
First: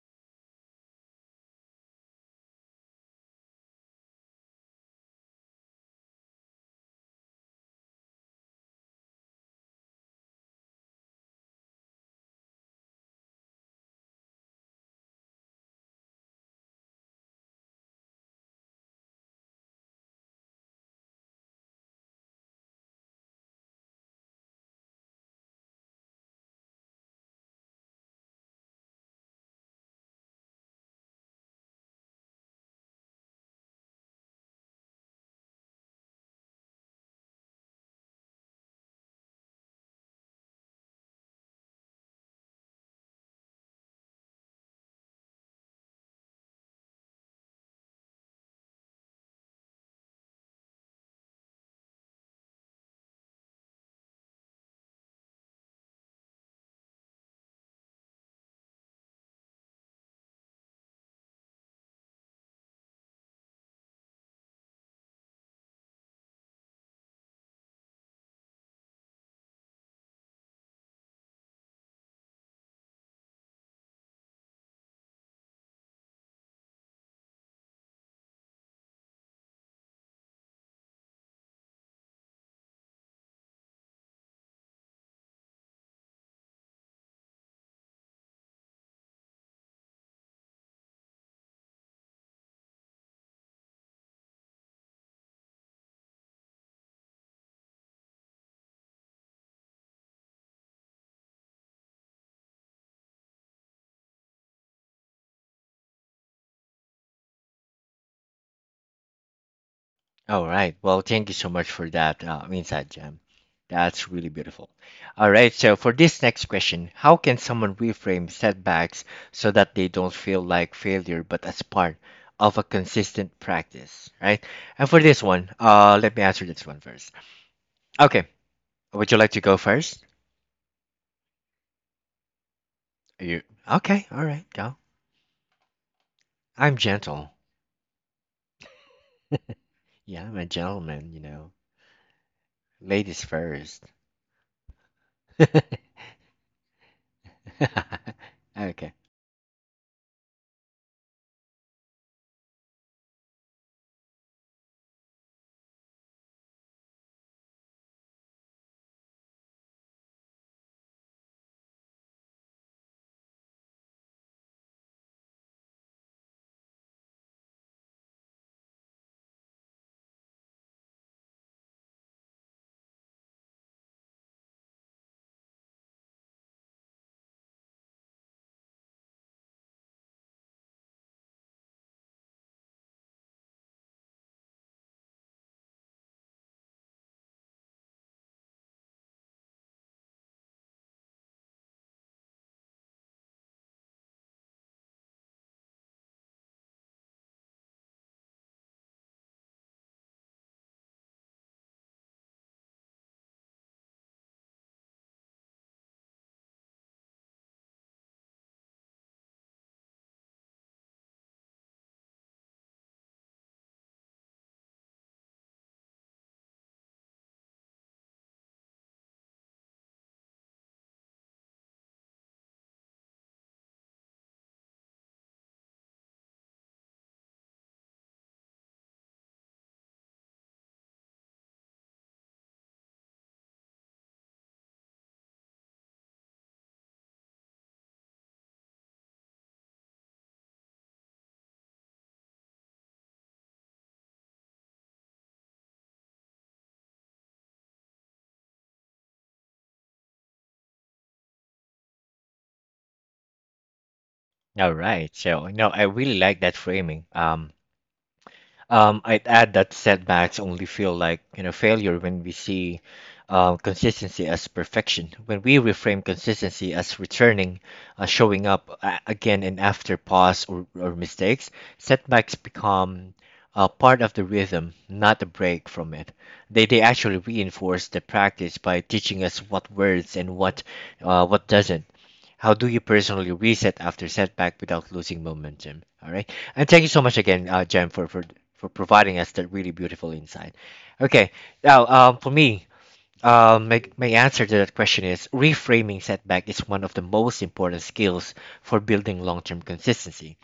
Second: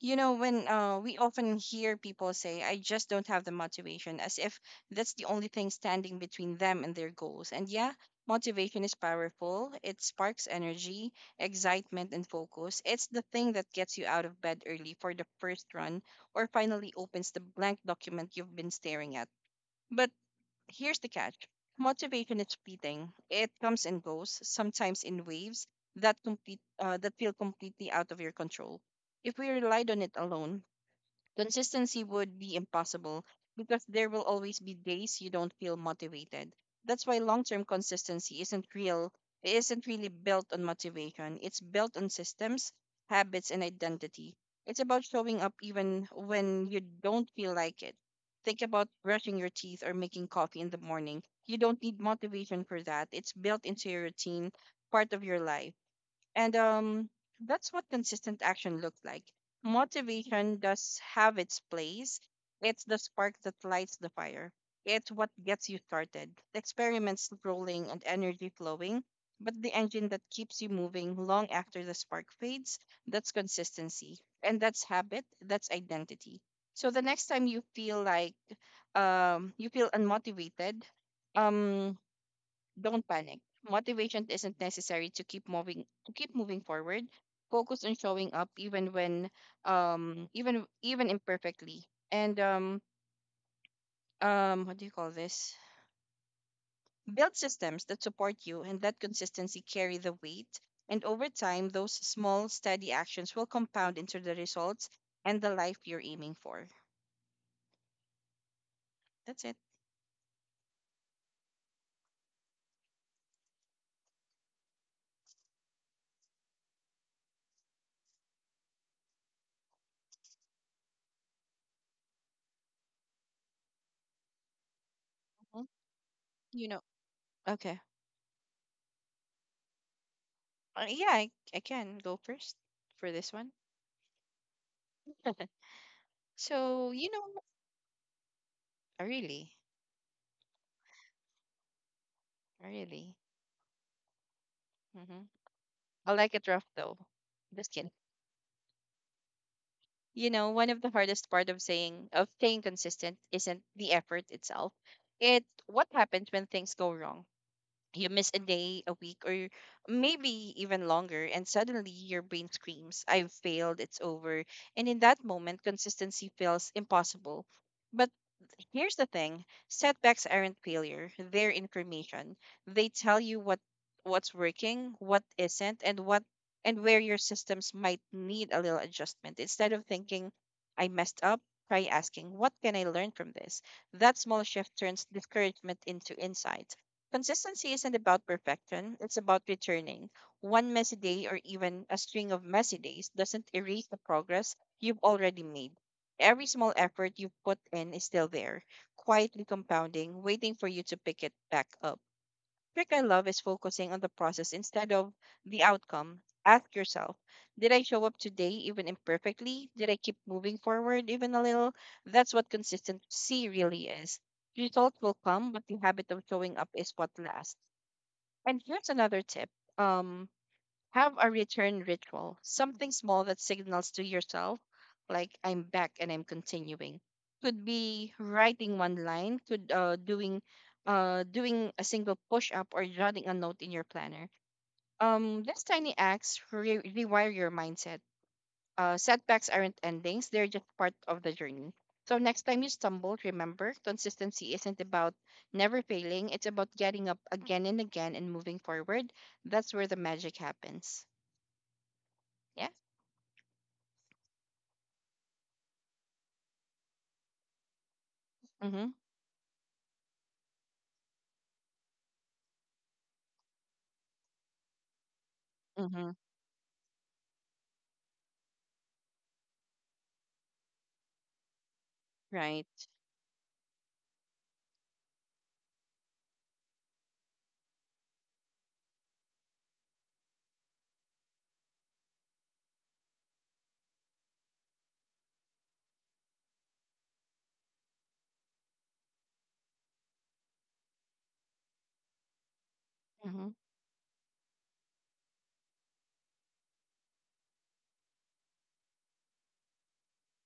Speaker 2: when we often hear people say, I just don't have the motivation, as if that's the only thing standing between them and their goals. And yeah, motivation is powerful. It sparks energy, excitement, and focus. It's the thing that gets you out of bed early for the first run or finally opens the blank document you've been staring at. But here's the catch: motivation is fleeting, it comes and goes, sometimes in waves that feel completely out of your control. If we relied on it alone, consistency would be impossible because there will always be days you don't feel motivated. That's why long-term consistency isn't real. It isn't really built on motivation. It's built on systems, habits, and identity. It's about showing up even when you don't feel like it. Think about brushing your teeth or making coffee in the morning. You don't need motivation for that. It's built into your routine, part of your life. And that's what consistent action looks like. Motivation does have its place. It's the spark that lights the fire. It's what gets you started, the experiments rolling and energy flowing, but the engine that keeps you moving long after the spark fades, that's consistency. And that's habit, that's identity. So the next time you feel like you feel unmotivated, um, don't panic. Motivation isn't necessary to keep moving forward. Focus on showing up even when even even imperfectly. And what do you call this? Build systems that support you and that consistency carry the weight. And over time those small steady actions will compound into the results and the life you're aiming for. That's it.
Speaker 1: All right. Well, thank you so much for that insight, Jam. That's really beautiful. All right. So, for this next question, how can someone reframe setbacks so that they don't feel like failure, but as part of a consistent practice, right? And for this one,
Speaker 2: Mhm.
Speaker 1: let me answer this
Speaker 2: You
Speaker 1: one
Speaker 2: know.
Speaker 1: first.
Speaker 2: Okay.
Speaker 1: Okay. Would you like to go first?
Speaker 2: Yeah, I can go first for
Speaker 1: Are
Speaker 2: this
Speaker 1: you
Speaker 2: one.
Speaker 1: okay? All right. Go. I'm
Speaker 2: So,
Speaker 1: gentle.
Speaker 2: really,
Speaker 1: Yeah, I'm a gentleman. You know,
Speaker 2: really.
Speaker 1: ladies first.
Speaker 2: Hmm. I like it rough though. Just kidding.
Speaker 1: okay.
Speaker 2: One of the hardest part of staying consistent isn't the effort itself. It's what happens when things go wrong. You miss a day, a week, or maybe even longer, and suddenly your brain screams, I've failed, it's over. And in that moment, consistency feels impossible. But here's the thing: setbacks aren't failure, they're information. They tell you what's working, what isn't, and what and where your systems might need a little adjustment. Instead of thinking, I messed up, try asking, what can I learn from this? That small shift turns discouragement into insight. Consistency isn't about perfection, it's about returning. One messy day or even a string of messy days doesn't erase the progress you've already made. Every small effort you've put in is still there, quietly compounding, waiting for you to pick it back up. Trick I love is focusing on the process instead of the outcome. Ask yourself, did I show up today even imperfectly? Did I keep moving forward even a little? That's what consistency really is. Results will come, but the habit of showing up is what lasts. And here's another tip. Um, have a return ritual, something small that signals to yourself, like I'm back and I'm continuing. Could be writing one line, could doing a single push up or jotting a note in your planner. These tiny acts rewire your mindset. Setbacks aren't endings; they're just part of the journey. So next time you stumble, remember consistency isn't about never failing. It's about getting up again and again and moving forward. That's where the magic happens. Yeah.
Speaker 1: All right. So no, I really like that framing.
Speaker 2: Mm-hmm.
Speaker 1: I'd add that setbacks only feel like you know failure when we see consistency as perfection. When we reframe
Speaker 2: Mm-hmm.
Speaker 1: consistency as returning, showing up again and after pause or mistakes, setbacks
Speaker 2: Right.
Speaker 1: become part of the rhythm, not a break from it. They actually reinforce the practice by teaching us what words and what doesn't. How do you personally reset after setback without losing momentum? All right. And thank you so much again, Jem, for, for providing us that really beautiful insight. Okay. Now, for me,
Speaker 2: Mm-hmm.
Speaker 1: my answer to that question is reframing setback is one of the most important skills for building long term consistency.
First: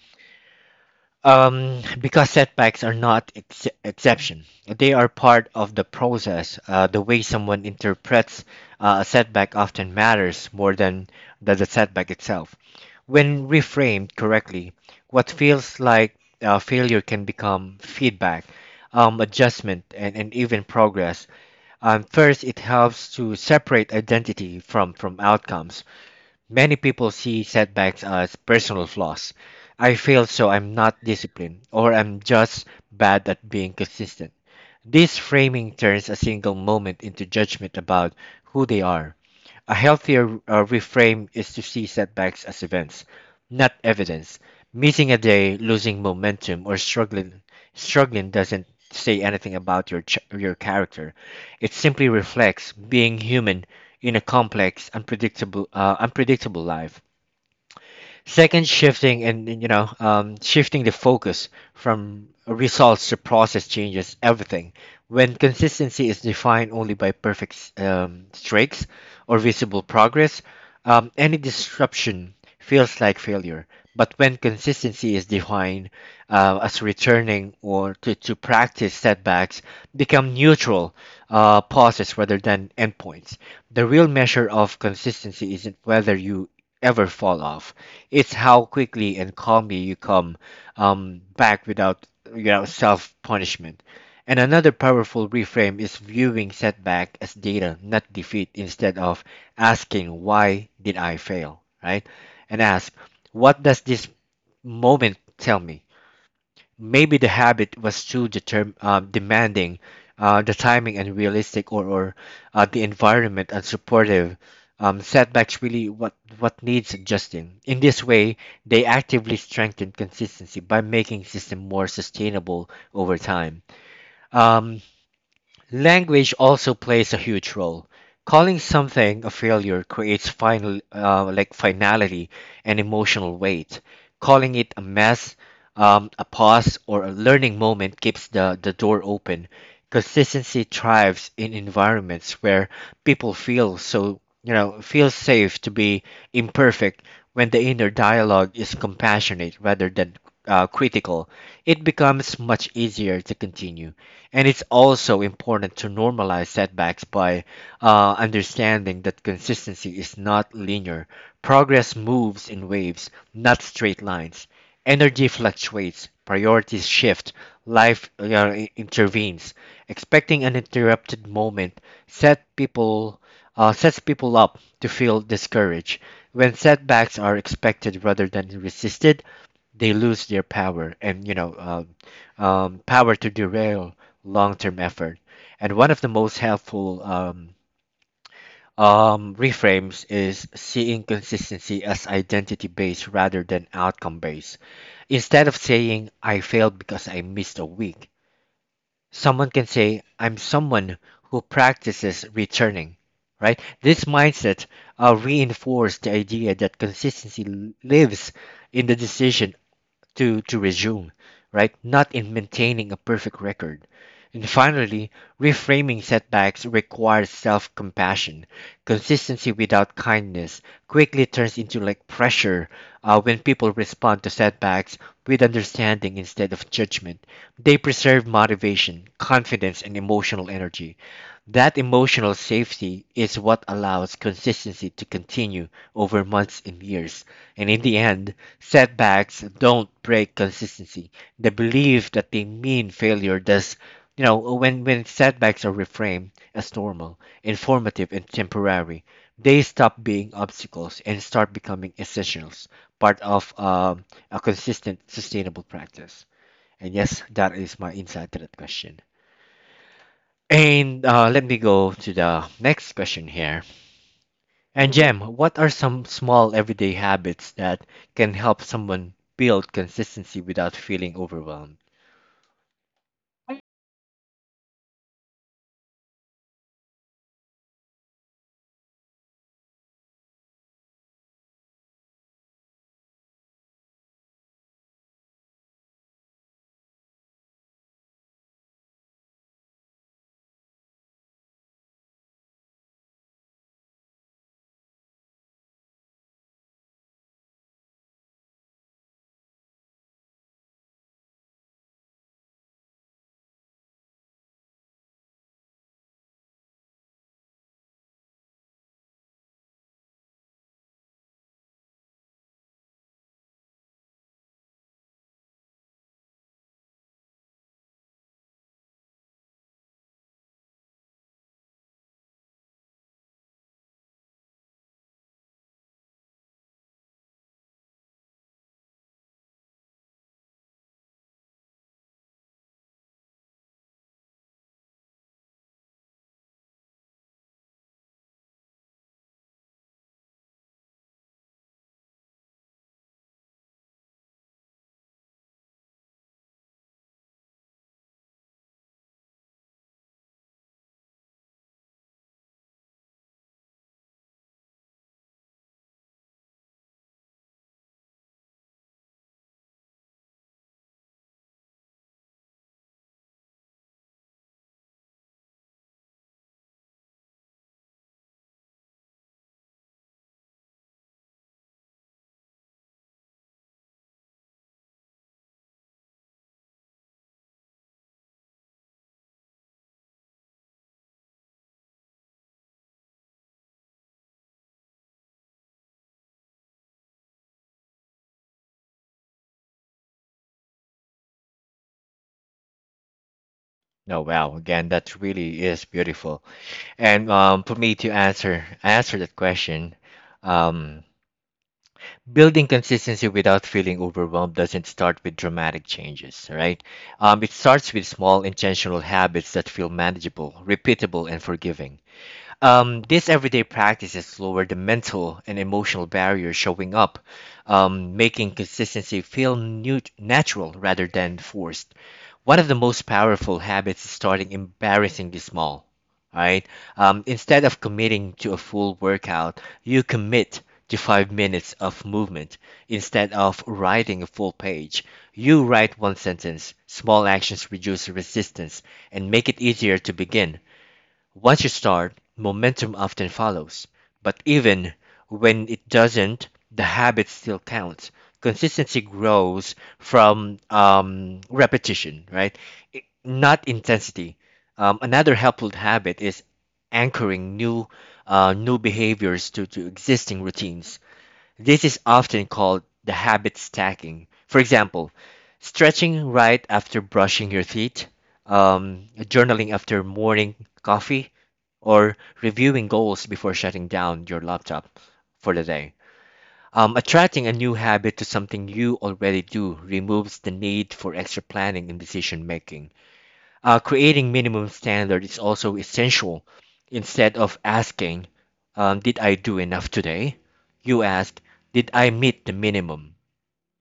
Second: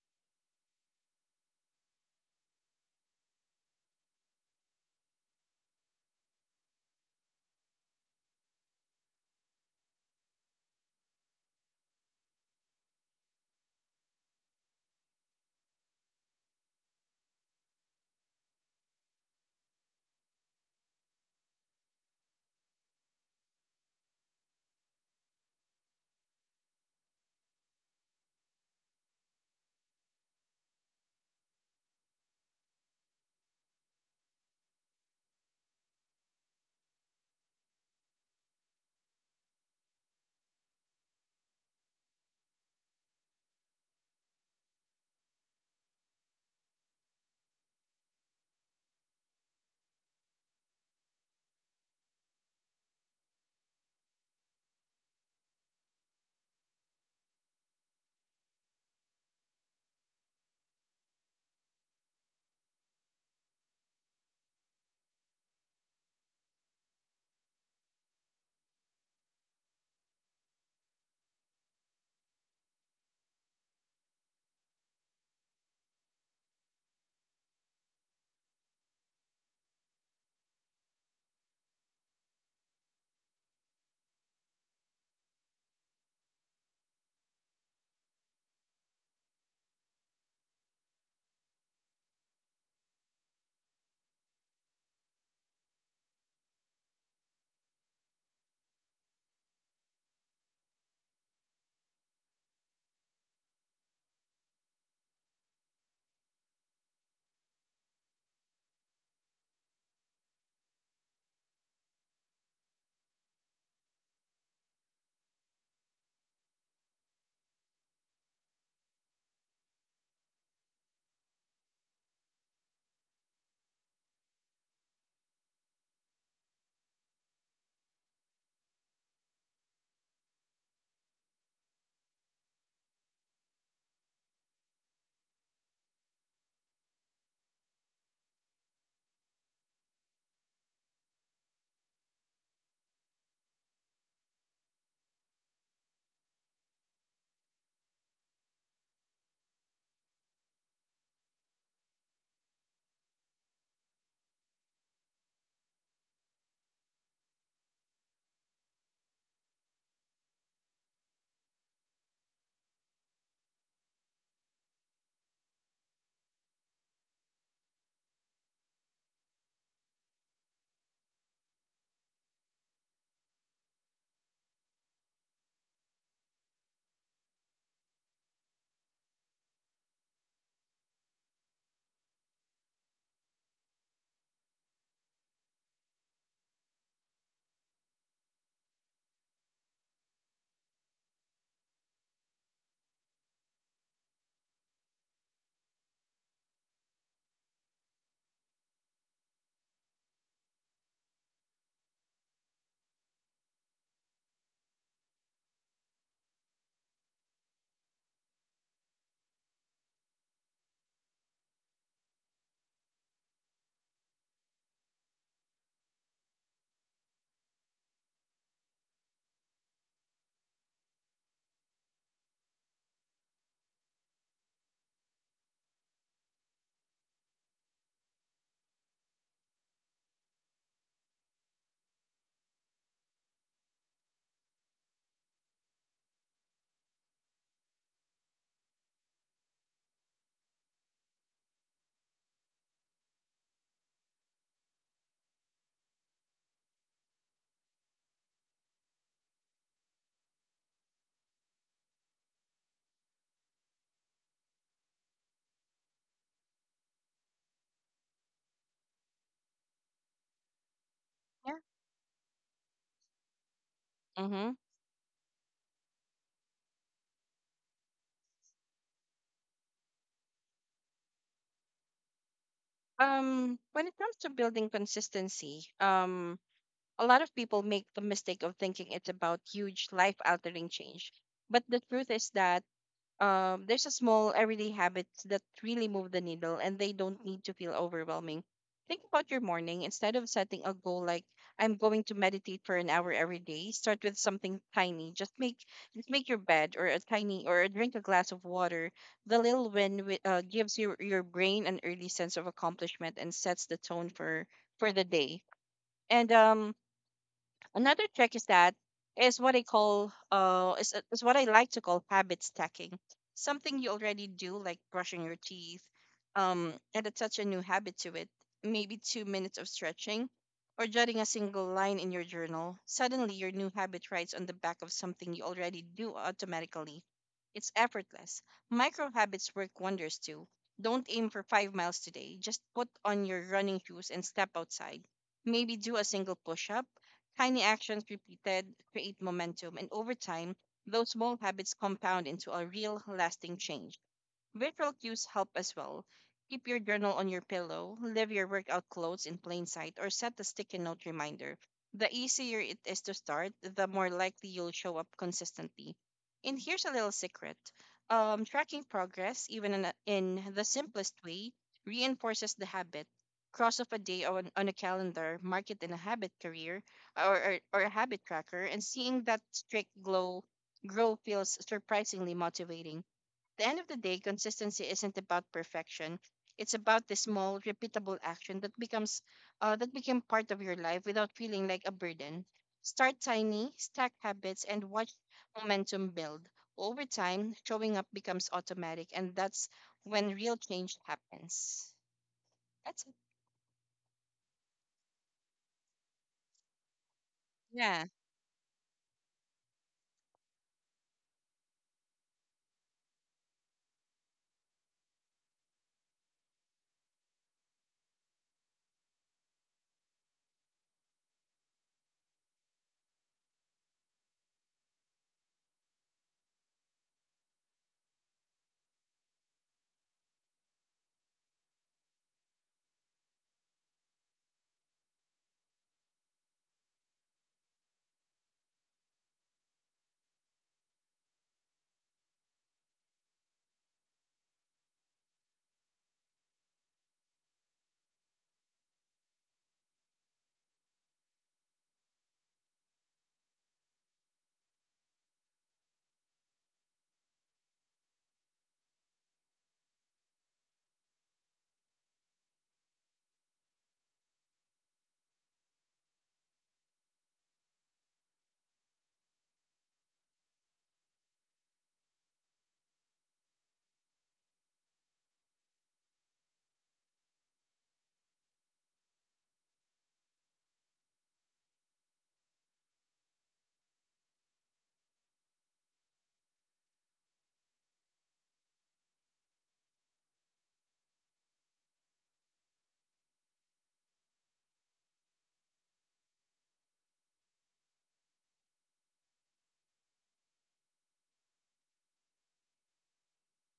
Speaker 1: Because setbacks are not exception. They are part of the process. The way someone interprets a setback often matters more than the setback itself. When reframed correctly, what feels like failure can become feedback, adjustment, and even progress. First, it helps to separate identity from outcomes. Many people see setbacks as personal flaws. I failed, so I'm not disciplined, or I'm just bad at being consistent. This framing turns a single moment into judgment about who they are. A healthier reframe is to see setbacks as events, not evidence. Missing a day, losing momentum, or struggling doesn't say anything about your your character. It simply reflects being human in a complex, unpredictable life. Second, shifting and, you know shifting the focus from results to process changes everything. When consistency is defined only by perfect streaks or visible progress, any disruption feels like failure. But when consistency is defined as returning to practice, setbacks become neutral pauses rather than endpoints. The real measure of consistency isn't whether you ever fall off. It's how quickly and calmly you come back without self punishment. And another powerful reframe is viewing setback as data, not defeat. Instead of asking why did I fail, right? And ask, what does this moment tell me? Maybe the habit was too demanding, the timing unrealistic, or the environment unsupportive. Setbacks really what needs adjusting. In this way, they actively strengthen consistency by making system more sustainable over time. Um, Language also plays a huge role. Calling something a failure creates finality and emotional weight. Calling it a mess, a pause, or a learning moment keeps the door open. Consistency thrives in environments where people feel so, you know, feel safe to be imperfect when the inner dialogue is compassionate rather than critical. It becomes much easier to continue. And it's also important to normalize setbacks by understanding that consistency is not linear. Progress moves in waves, not straight lines. Energy fluctuates, priorities shift, life intervenes. Expecting an interrupted moment set people, sets people up to feel discouraged. When setbacks are expected rather than resisted, they lose their power to derail long-term effort. And one of the most helpful reframes is seeing consistency as identity-based rather than outcome-based. Instead of saying I failed because I missed a week, someone can say, I'm someone who practices returning, right? This mindset reinforced the idea that consistency lives in the decision to resume, right? Not in maintaining a perfect record. And finally, reframing setbacks requires self compassion. Consistency without kindness quickly turns into like pressure. When people respond to setbacks with understanding instead of judgment, they preserve motivation, confidence, and emotional energy. That emotional safety is what allows consistency to continue over months and years. And in the end, setbacks don't break consistency. The belief that they mean failure does. When setbacks are reframed as normal, informative, and temporary, they stop being obstacles and start becoming essentials, part of a consistent, sustainable practice. And yes, that is my insight to that question. And let me
Speaker 2: Yeah.
Speaker 1: go to the next question here.
Speaker 2: Mm-hmm.
Speaker 1: And Jem, what are some small everyday habits that can help someone build consistency without feeling overwhelmed?
Speaker 2: When it comes to building consistency, a lot of people make the mistake of thinking it's about huge life-altering change. But the truth is that there's a small everyday habits that really move the needle and they don't need to feel overwhelming. Think about your morning. Instead of setting a goal like I'm going to meditate for an hour every day, start with something tiny. Just make your bed or a tiny or drink a glass of water. The little win gives your brain an early sense of accomplishment and sets the tone for the day. And another trick is that is what I like to call habit stacking. Something you already do, like brushing your teeth, and attach a new habit to it. Maybe 2 minutes of stretching, or jotting a single line in your journal. Suddenly, your new habit rides on the back of something you already do automatically. It's effortless. Micro habits work wonders too. Don't aim for 5 miles today. Just put on your running shoes and step outside. Maybe do a single push up. Tiny actions repeated create momentum, and over time, those small habits compound into a real, lasting change. Visual cues help as well. Keep your journal on your pillow, leave your workout clothes in plain sight, or set a sticky note reminder. The easier it is to start, the more likely you'll show up consistently. And here's a little secret: tracking progress, even in the simplest way, reinforces the habit. Cross off a day on a calendar, mark it in a habit career or a habit tracker, and seeing that streak glow grow feels surprisingly motivating. The end of the day, consistency isn't about perfection. It's about the small, repeatable action that becomes that became part of your life without feeling like a burden. Start tiny, stack habits, and watch momentum build. Over time, showing up becomes automatic, and that's when real change happens. That's it.
Speaker 1: Oh wow, again, that really is beautiful. And for me
Speaker 2: Yeah,
Speaker 1: to answer that question, um, building consistency without feeling overwhelmed doesn't start with dramatic changes, right? It starts with small intentional habits that feel manageable, repeatable, and forgiving. These everyday practices lower the mental and emotional barrier showing up, making consistency feel natural rather than forced. One of the most powerful habits is starting embarrassingly small. Right? Instead of committing to a full workout, you commit to 5 minutes of movement. Instead of writing a full page, you write one sentence. Small actions reduce resistance and make it easier to begin. Once you start, momentum often follows. But even when it doesn't, the habit still counts. Consistency grows from repetition, right? Not intensity. Another helpful habit is anchoring new behaviors to existing routines. This is often called the habit stacking. For example, stretching right after brushing your teeth, journaling after morning coffee, or reviewing goals before shutting down your laptop for the day. Attracting a new habit to something you already do removes the need for extra planning and decision making. Creating minimum standard is also essential. Instead of asking, "Did I do enough today?" you ask, "Did I meet the minimum?"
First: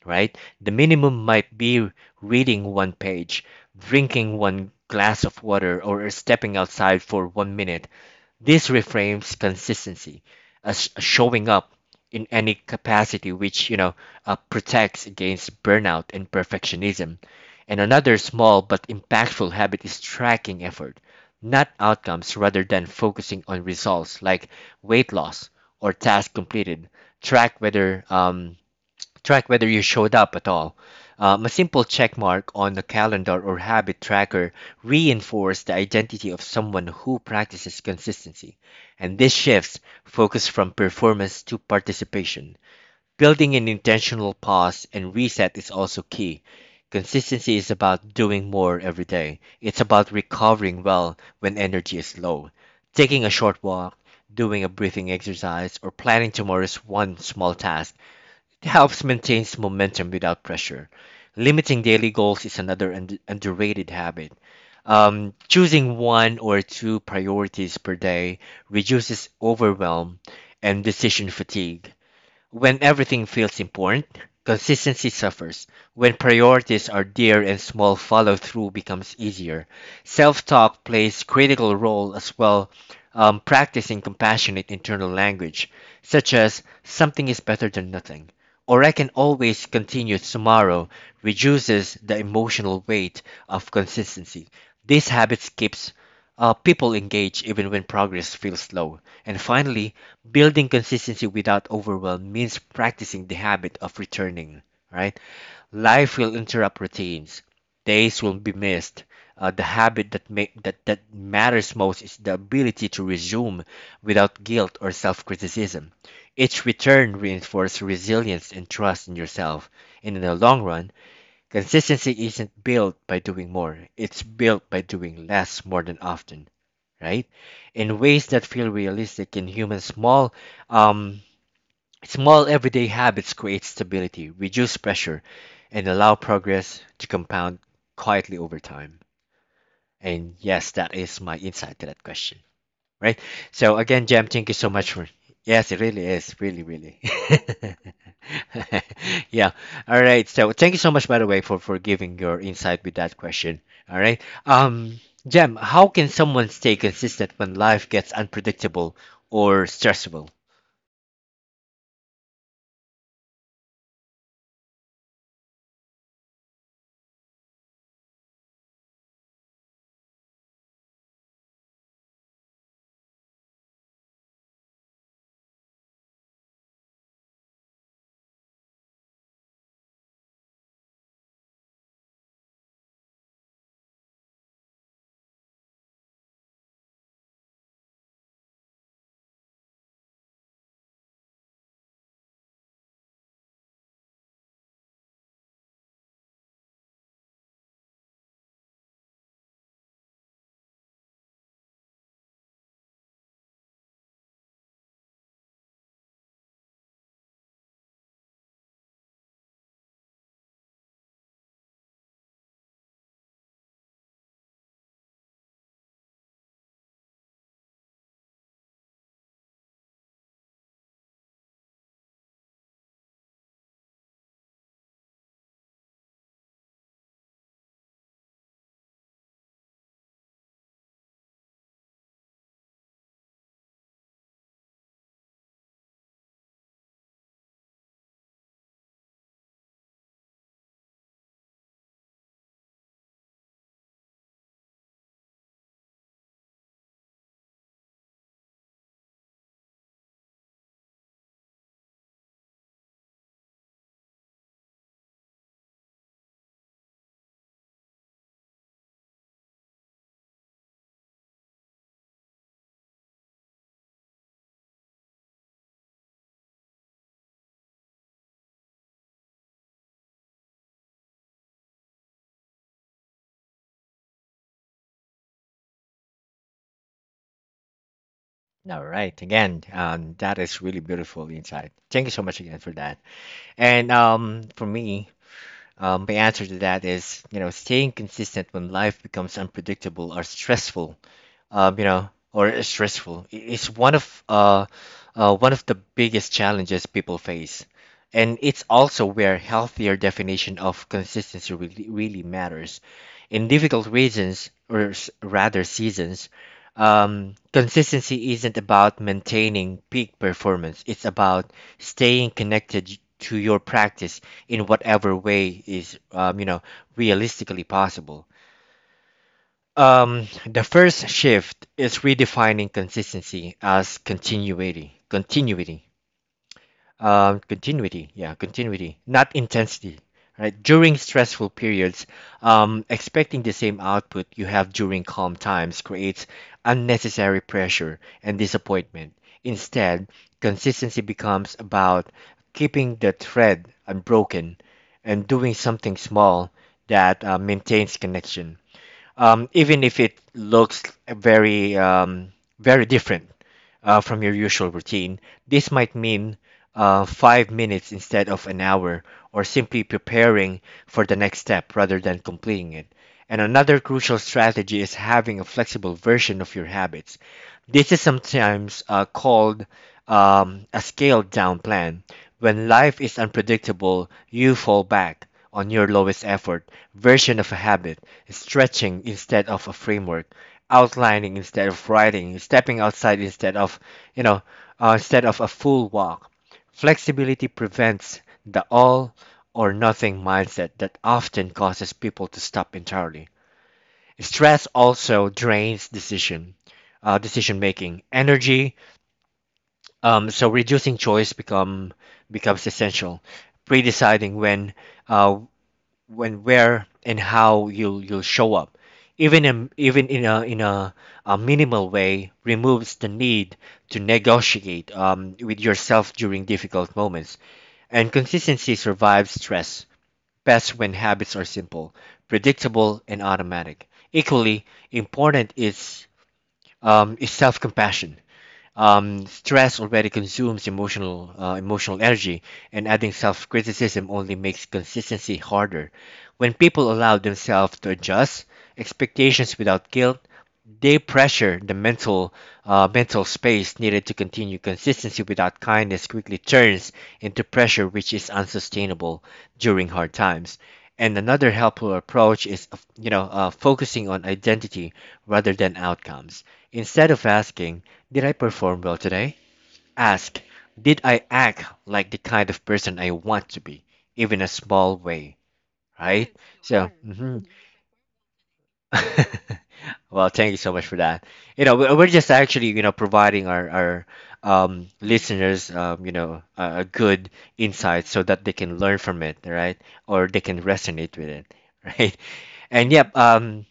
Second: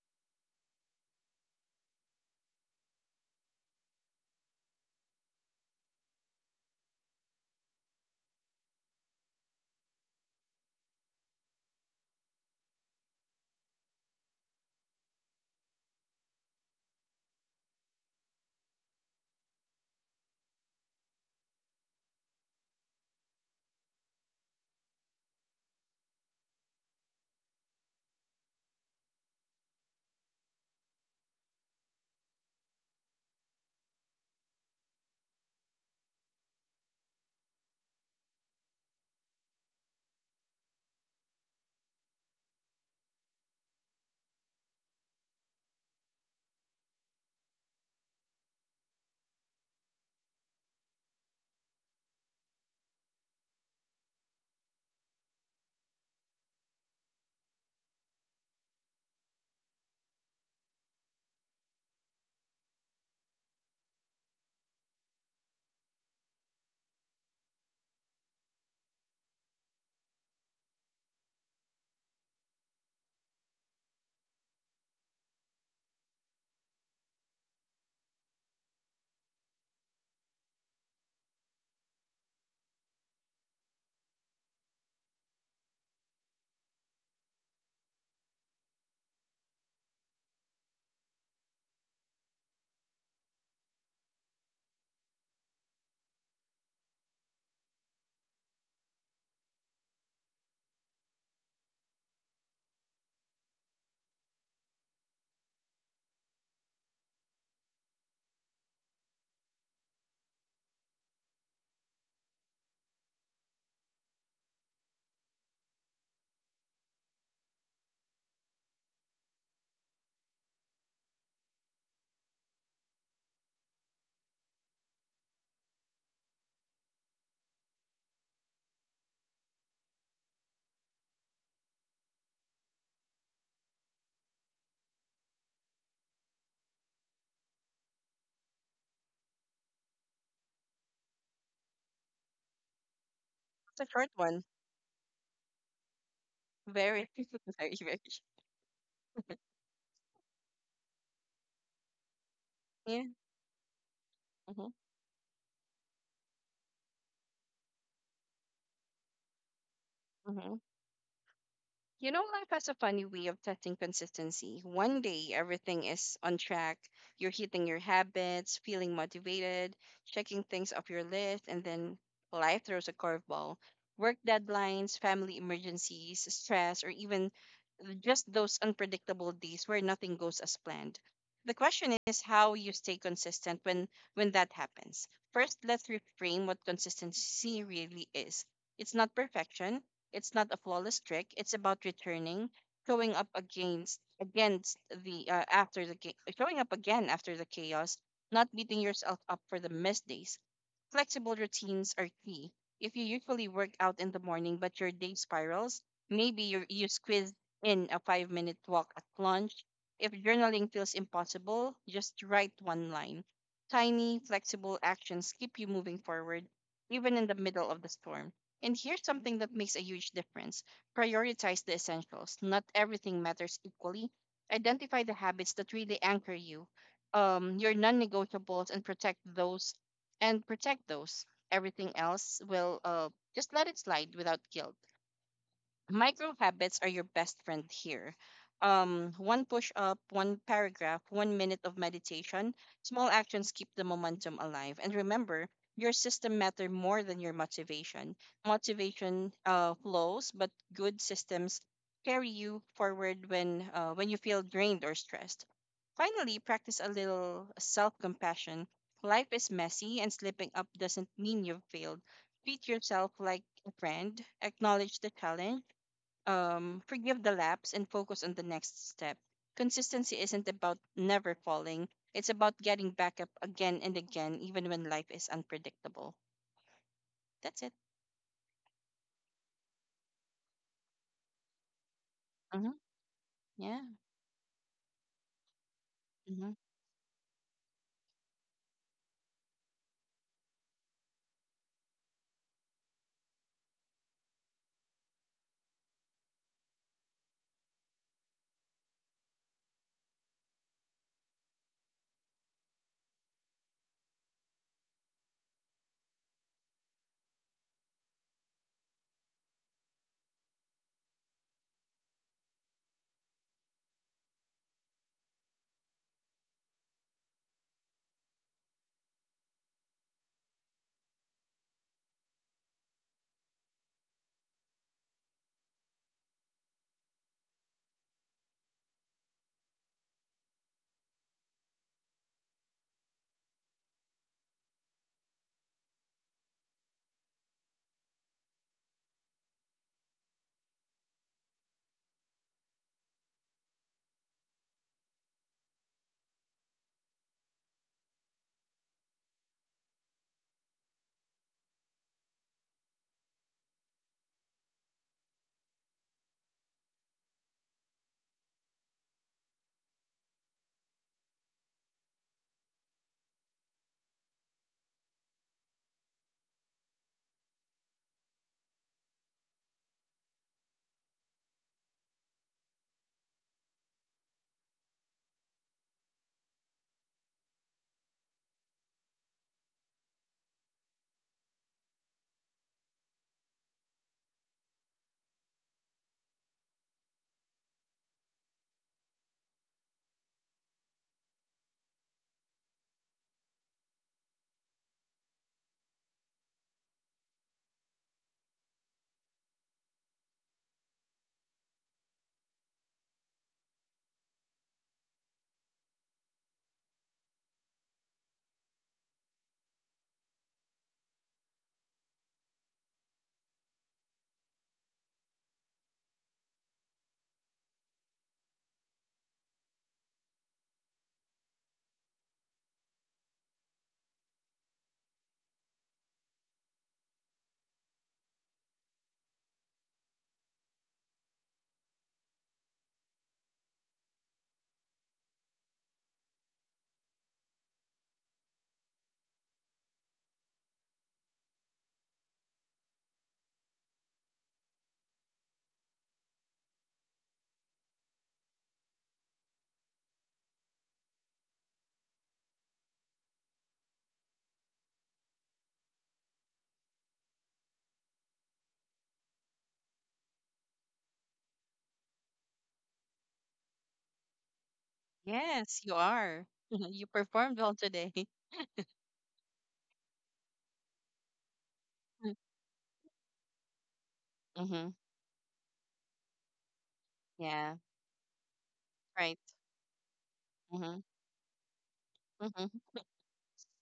Speaker 1: Right? The minimum might be reading one page, drinking one glass of water, or stepping outside for one minute. This reframes consistency as showing up in any capacity, which you know protects against burnout and perfectionism. And another small but impactful habit is tracking effort, not outcomes. Rather than focusing on results like weight loss or task completed, Track whether um, track whether you showed up at all. A simple check mark on a calendar or habit tracker reinforces the identity of someone who practices consistency. And this shifts focus from performance to participation. Building an intentional pause and reset is also key. Consistency is about doing more every day, it's about recovering well when energy is low. Taking a short walk, doing a breathing exercise, or planning tomorrow's one small task, it helps maintain momentum without pressure. Limiting daily goals is another underrated habit. Choosing one or two priorities per day reduces overwhelm and decision fatigue. When everything feels important, consistency suffers. When priorities are dear and small, follow through becomes easier. Self talk plays critical role as well, practicing compassionate internal language, such as something is better than nothing, or I can always continue tomorrow, reduces the emotional weight of consistency. These habits keeps people engage even when progress feels slow. And finally, building consistency without overwhelm means practicing the habit of returning, right? Life will interrupt routines. Days will be missed. The habit that, ma- that that matters most is the ability to resume without guilt or self-criticism. Each return reinforces resilience and trust in yourself. And in the long run, consistency isn't built by doing more; it's built by doing less more than often, right? In ways that feel realistic in human small, um small everyday habits create stability, reduce pressure, and allow progress to compound quietly over time. And yes, that is my insight to that question, right? So
Speaker 2: it's a
Speaker 1: again,
Speaker 2: short
Speaker 1: Jam,
Speaker 2: one.
Speaker 1: thank you so much for. Yes, it really is, really, really.
Speaker 2: Very, very, very.
Speaker 1: Yeah. All right. So thank you so much, by the way, for giving your insight with
Speaker 2: Yeah.
Speaker 1: that question. All right.
Speaker 2: Mm-hmm.
Speaker 1: Um, Jam, how can someone stay consistent when life gets unpredictable or stressful?
Speaker 2: You know, life has a funny way of testing consistency. One day, everything is on track. You're hitting your habits, feeling motivated, checking things off your list, and then life throws a curveball. Work deadlines, family emergencies, stress, or even just those unpredictable days where nothing goes as planned. The question is how you stay consistent when that happens. First, let's reframe what consistency really is. It's not perfection, it's not a flawless trick, it's about returning, showing up against against the after the ga- showing up again after the chaos, not beating yourself up for the misdays. Flexible routines are key. If you usually work out in the morning but your day spirals, maybe you squeeze in a 5-minute walk at lunch. If journaling feels impossible, just write one line. Tiny, flexible actions keep you moving forward, even in the middle of the storm. And here's something that makes a huge difference: prioritize the essentials. Not everything matters equally. Identify the habits that really anchor you, your non negotiables, and protect those. Everything else will just let it slide without guilt. Micro habits are your best friend here. One push up, one paragraph, 1 minute of meditation. Small actions keep the momentum alive. And remember, your system matter more than your motivation. Motivation flows, but good systems carry you forward when you feel drained or stressed. Finally, practice a little self compassion. Life is messy, and slipping up doesn't mean you've failed. Treat yourself like a friend. Acknowledge the challenge, forgive the lapse and focus on the next step. Consistency isn't about never falling, it's about getting back up again and again, even when life is unpredictable. That's it.
Speaker 1: All right. Again, that is really beautiful insight. Thank you so much again
Speaker 2: Hmm.
Speaker 1: for that.
Speaker 2: Yeah.
Speaker 1: And for me, um, my
Speaker 2: Hmm.
Speaker 1: answer to that is, you know, staying consistent when life becomes unpredictable or stressful is one of the biggest challenges people face, and it's also where healthier definition of consistency really, really matters. In difficult reasons, or rather seasons, consistency isn't about maintaining peak performance. It's about staying connected to your practice in whatever way is you know, realistically possible. The first shift is redefining consistency as continuity. Continuity, not intensity, right? During stressful periods, expecting the same output you have during calm times creates unnecessary pressure and disappointment. Instead, consistency becomes about keeping the thread unbroken and doing something small that maintains connection, even if it looks very um, very different from your usual routine. This might mean 5 minutes instead of an hour, or simply preparing for the next step rather than completing it. And another crucial strategy is having a flexible version of your habits. This is sometimes called a scaled down plan. When life is unpredictable, you fall back on your lowest effort version of a habit, stretching instead of a framework, outlining instead of writing, stepping outside instead of, you know, instead of a full walk. Flexibility prevents the all or nothing mindset that often causes people to stop entirely. Stress also drains decision making energy, so reducing choice becomes essential. Pre-deciding uh, when, where, and how you'll show up, even in a minimal way, removes the need to negotiate with yourself during difficult moments. And consistency survives stress best when habits are simple, predictable, and automatic. Equally important is self-compassion. Um, stress already consumes emotional energy, and adding self-criticism only makes consistency harder. When people allow themselves to adjust expectations without guilt, they pressure the mental space needed to continue. Consistency without kindness quickly turns into pressure, which is unsustainable during hard times. And another helpful approach is, focusing on identity rather than outcomes. Instead of asking, did I perform well today? Ask, did I act like the kind of person I want to be, even a small way,
Speaker 2: Yes, you
Speaker 1: right?
Speaker 2: are.
Speaker 1: So,
Speaker 2: You
Speaker 1: mhm.
Speaker 2: performed well today.
Speaker 1: Well, thank you so much for that. You know, we're just actually, you know, providing our
Speaker 2: Hmm.
Speaker 1: listeners, you know, a good
Speaker 2: Yeah.
Speaker 1: insight so that they can learn from
Speaker 2: Right.
Speaker 1: it, right? Or they can
Speaker 2: Hmm.
Speaker 1: resonate with it, right?
Speaker 2: Hmm.
Speaker 1: And yep,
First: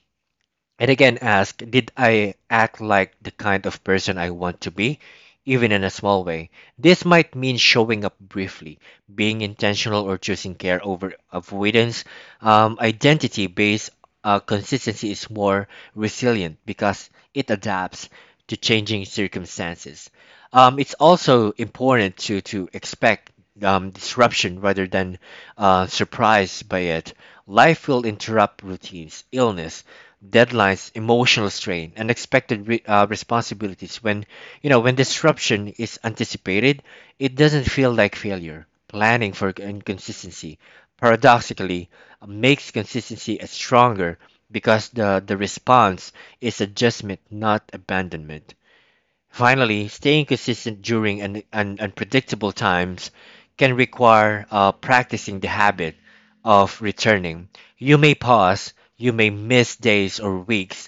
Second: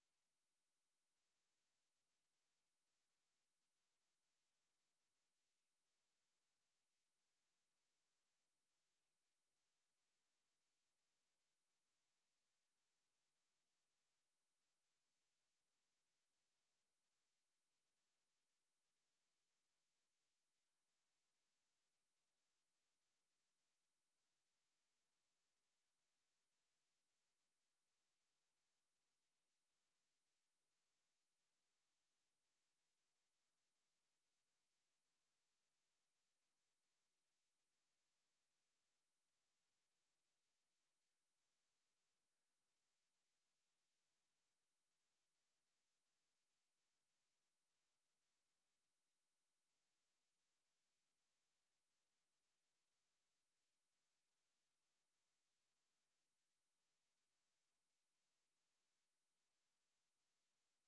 Speaker 1: and again, ask, did I act like the kind of person I want to be, even in a small way? This might mean showing up briefly, being intentional, or choosing care over avoidance. Identity based consistency is more resilient because it adapts to changing circumstances. It's also important to expect disruption rather than surprised by it. Life will interrupt routines, illness, deadlines, emotional strain, unexpected responsibilities. When you know when disruption is anticipated, it doesn't feel like failure. Planning for inconsistency, paradoxically, makes consistency a stronger because the response is adjustment, not abandonment. Finally, staying consistent during an, un unpredictable times can require practicing the habit of returning. You may pause, you may miss days or weeks,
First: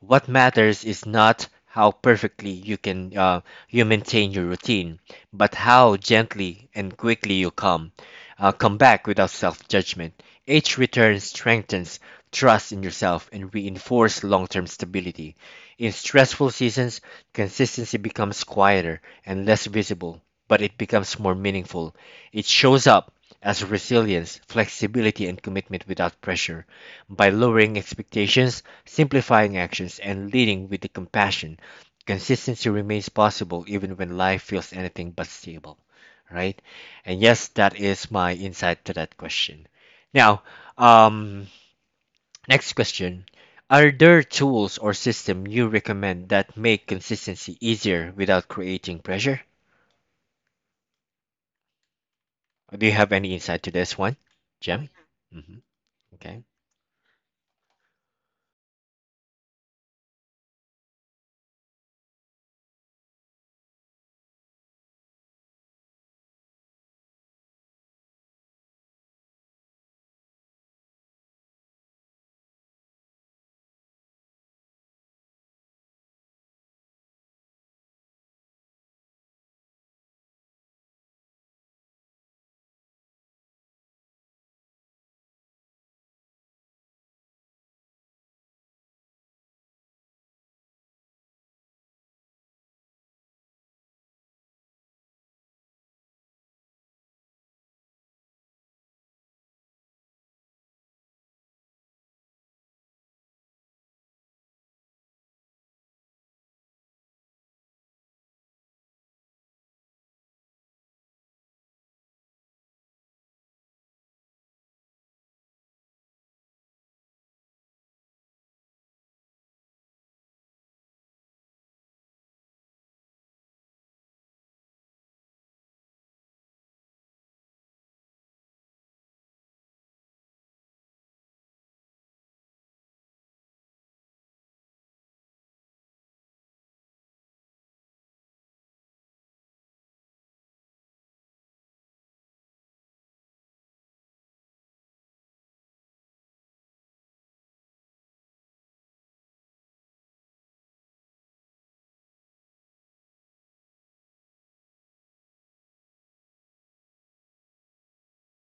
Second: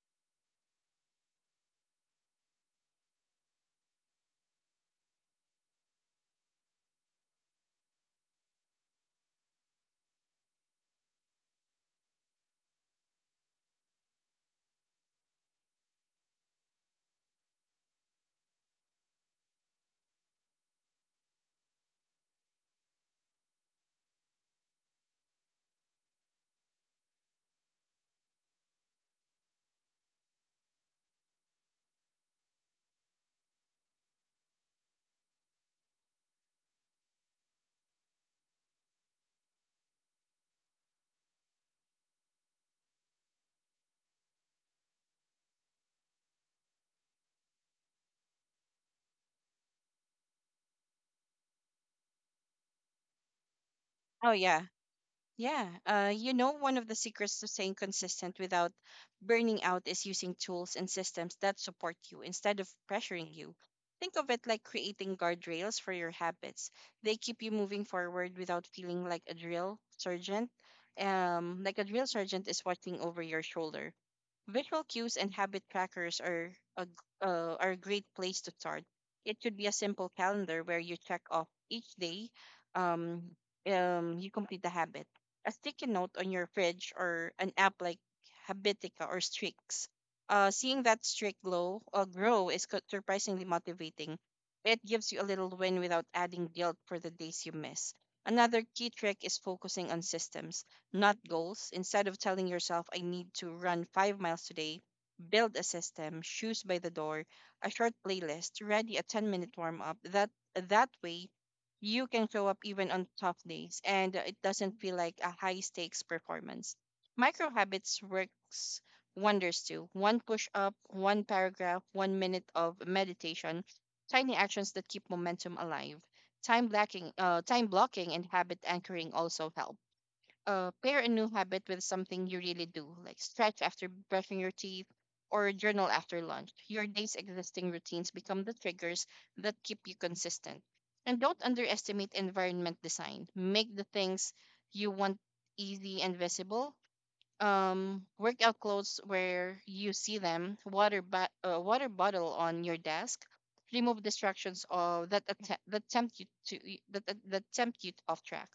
Speaker 1: what matters is not how perfectly you can you maintain your routine, but how gently and quickly you come back without self-judgment. Each return strengthens trust in yourself and reinforces long-term stability. In stressful seasons, consistency becomes quieter and less visible, but it becomes more meaningful. It shows up as resilience, flexibility, and commitment without pressure by lowering expectations, simplifying actions, and leading with the compassion, consistency remains possible even when life feels anything but stable, right? And yes, that is my insight to that question. Now, um, next question. Are there tools or system you recommend that make consistency easier without creating pressure? Do you have any insight to this one,
Speaker 2: Oh, yeah.
Speaker 1: Jem? Hmm.
Speaker 2: Yeah,
Speaker 1: Okay.
Speaker 2: one of the secrets to staying consistent without burning out is using tools and systems that support you instead of pressuring you. Think of it like creating guardrails for your habits. They keep you moving forward without feeling like a drill sergeant. Like a drill sergeant is watching over your shoulder. Visual cues and habit trackers are a great place to start. It could be a simple calendar where you check off each day um, you complete the habit, a sticky note on your fridge, or an app like Habitica or Strix. Seeing that streak glow grow is surprisingly motivating. It gives you a little win without adding guilt for the days you miss. Another key trick is focusing on systems, not goals. Instead of telling yourself, I need to run 5 miles today, build a system: shoes by the door, a short playlist, ready a 10-minute warm up. That way, you can show up even on tough days and it doesn't feel like a high stakes performance. Micro habits works wonders too. One push up, one paragraph, 1 minute of meditation, tiny actions that keep momentum alive. Time blocking and habit anchoring also help pair a new habit with something you really do, like stretch after brushing your teeth or journal after lunch. Your day's existing routines become the triggers that keep you consistent. And don't underestimate environment design. Make the things you want easy and visible. Workout clothes where you see them, water bottle on your desk, remove distractions of that attempt that tempt you to that tempt you off track.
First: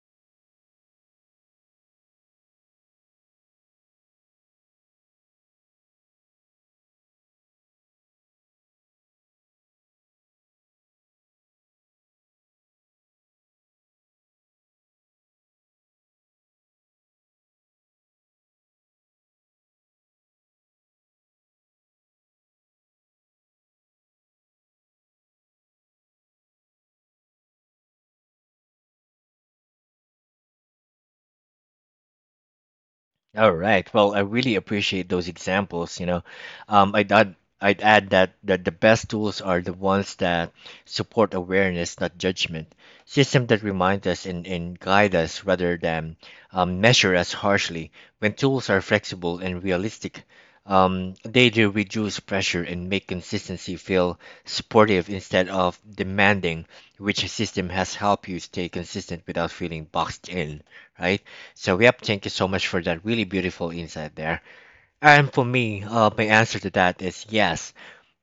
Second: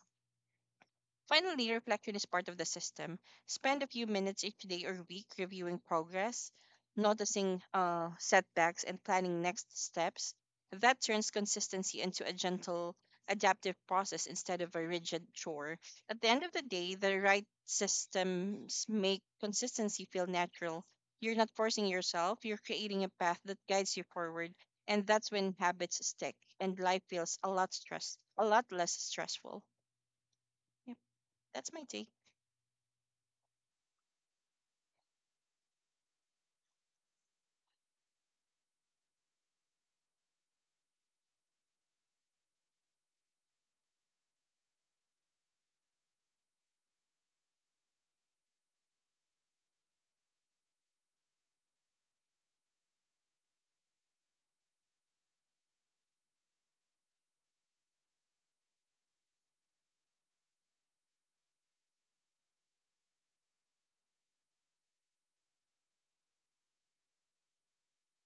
Speaker 2: Finally, reflection is part of the system. Spend a few minutes each day or week reviewing progress, noticing setbacks, and planning next steps. That turns consistency into a gentle, adaptive process instead of a rigid chore. At the end of the day, the right systems make consistency feel natural. You're not forcing yourself, you're creating a path that guides you forward. And that's when habits stick and life feels a lot less stressful. Yep, that's my take.
Speaker 1: All right. Well, I really appreciate those examples. You know, um, I'd add, I'd add that that the best tools are the ones that support awareness, not judgment. Systems that remind us and guide us rather than measure us harshly. When tools are flexible and realistic, they do reduce pressure and make consistency feel supportive instead of demanding, which system has helped you stay consistent without feeling boxed in, right? So, yep, thank you so much for that really beautiful insight there. And for me, my answer to that is yes.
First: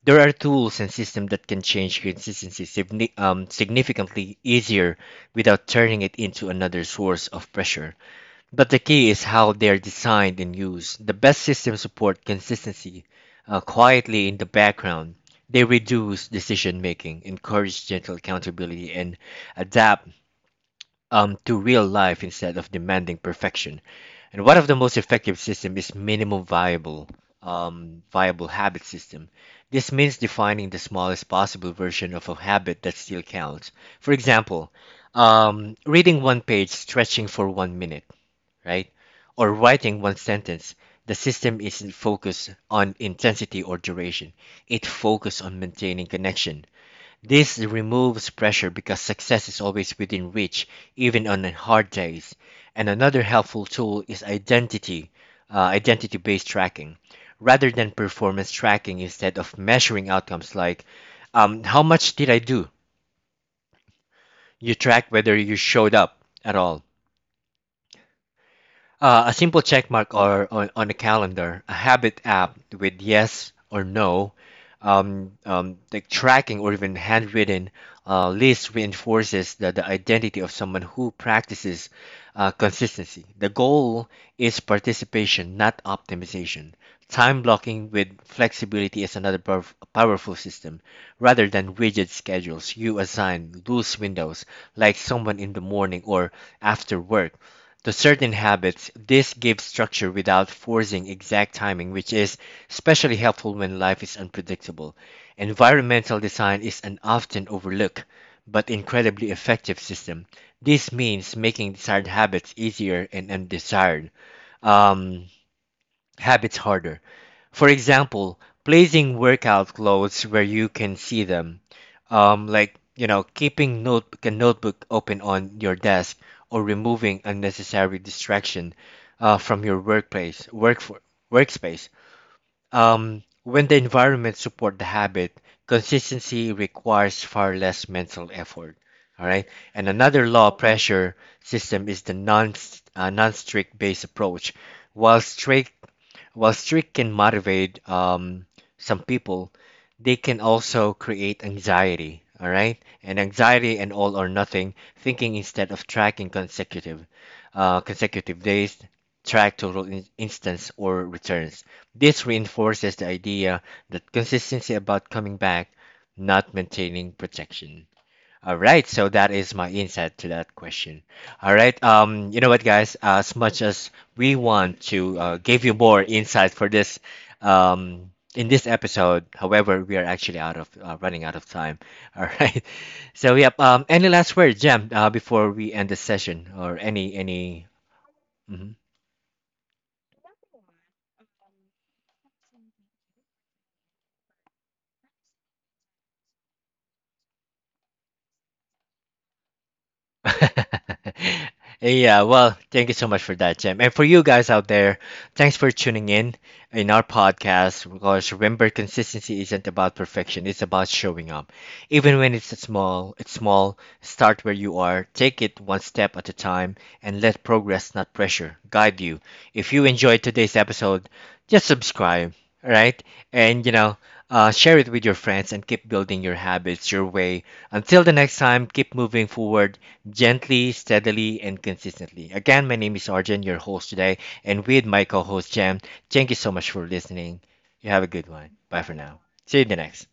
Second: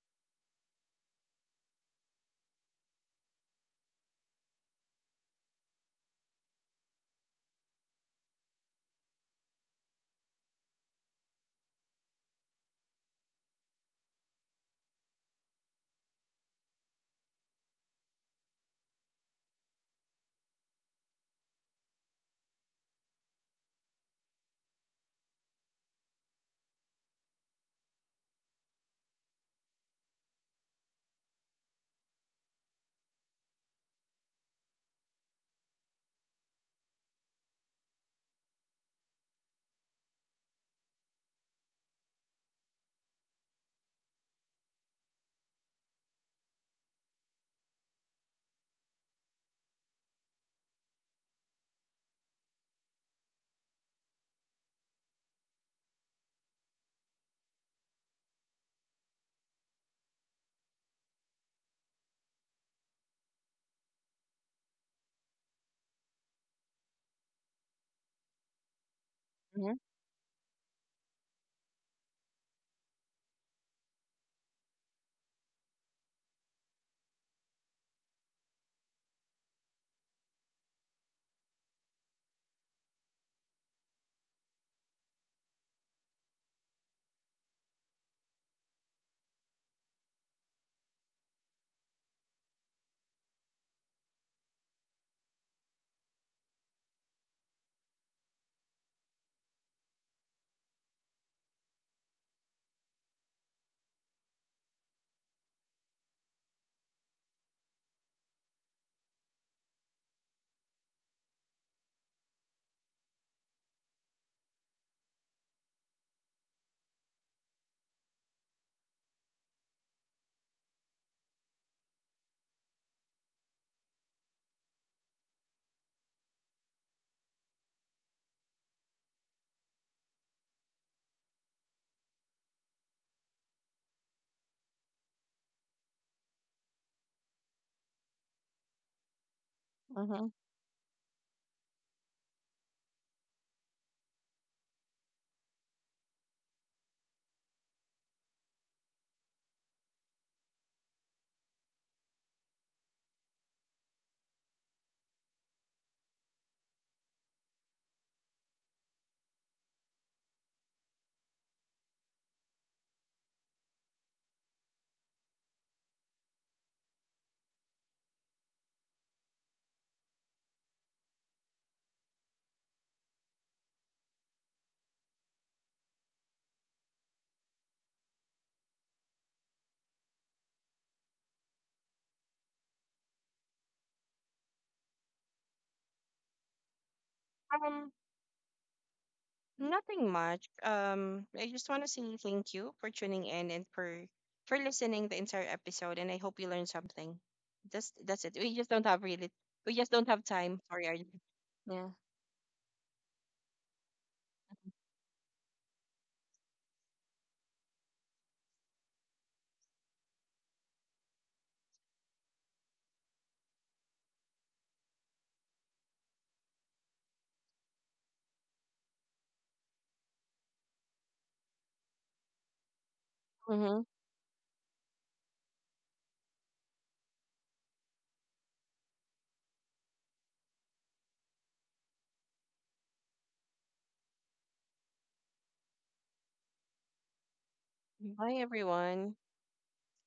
Speaker 1: There are tools and systems that can change consistency significantly easier without turning it into another source of pressure. But the key is how they're designed and used. The best systems support consistency quietly in the background. They reduce decision making, encourage gentle accountability, and adapt to real life instead of demanding perfection. And one of the most effective system is minimum viable viable habit system. This means defining the smallest possible version of a habit that still counts. For example, reading one page, stretching for one minute, right? Or writing one sentence. The system isn't focused on intensity or duration. It focuses on maintaining connection. This removes pressure because success is always within reach, even on hard days. And another helpful tool is identity-based tracking. Rather than performance tracking, instead of measuring outcomes like how much did I do, you track whether you showed up at all. A simple
Speaker 2: Mhm,
Speaker 1: check mark or on a calendar, a habit app with yes or no, like tracking or even handwritten list reinforces the identity of someone who practices consistency. The goal is participation, not optimization. Time blocking with flexibility is another powerful system. Rather than rigid schedules, you assign loose windows like someone in the morning or after work to certain habits, this gives structure without forcing exact timing, which is especially helpful when life is unpredictable. Environmental design is an often overlooked but incredibly effective system. This means making desired habits easier and undesired. Um, Habits harder. For example, placing workout clothes where you can see them, like you know, keeping note a notebook open on your desk or removing unnecessary distraction from your workspace. When the environment support the habit, consistency requires far less mental effort. All right, and another
Speaker 2: mhm.
Speaker 1: law pressure system is the non strict based approach. While strict while streak can motivate some people, they can also create anxiety, all right? And anxiety and all or nothing thinking instead of tracking consecutive days, track total instance or returns. This reinforces the idea that consistency about coming back, not maintaining protection. All right, so that is my insight to that question. All right, you know what, guys? As much as we want to give you more insight for this, in this episode, however, we are actually out of running out of time. All right, so yep. Any last word, Jam, before we end the session, or any any?
Speaker 2: Um,
Speaker 1: Mm-hmm.
Speaker 2: Nothing much. I just want to say thank you for tuning in and for listening the entire episode, and I hope you learned something. Just that's it. We just don't have time. Sorry, Arjun. Yeah.
Speaker 1: yeah, well, thank you so much for that, Jim. And for you guys out there, thanks for tuning in our podcast. Because remember, consistency isn't about perfection; it's about showing up. Even when it's small, it's small. Start where you are. Take it one step at a time, and let progress, not pressure, guide you. If you enjoyed today's episode, just subscribe, all right? And you
Speaker 2: Mm-hmm.
Speaker 1: know, share it with your friends and keep building your habits your way. Until the next time, keep moving forward gently, steadily, and consistently. Again, my name is Arjun, your host today, and with my co host, Jam. Thank you so much for listening. You have a good
Speaker 2: Bye,
Speaker 1: one. Bye for now.
Speaker 2: everyone.
Speaker 1: See you in the next.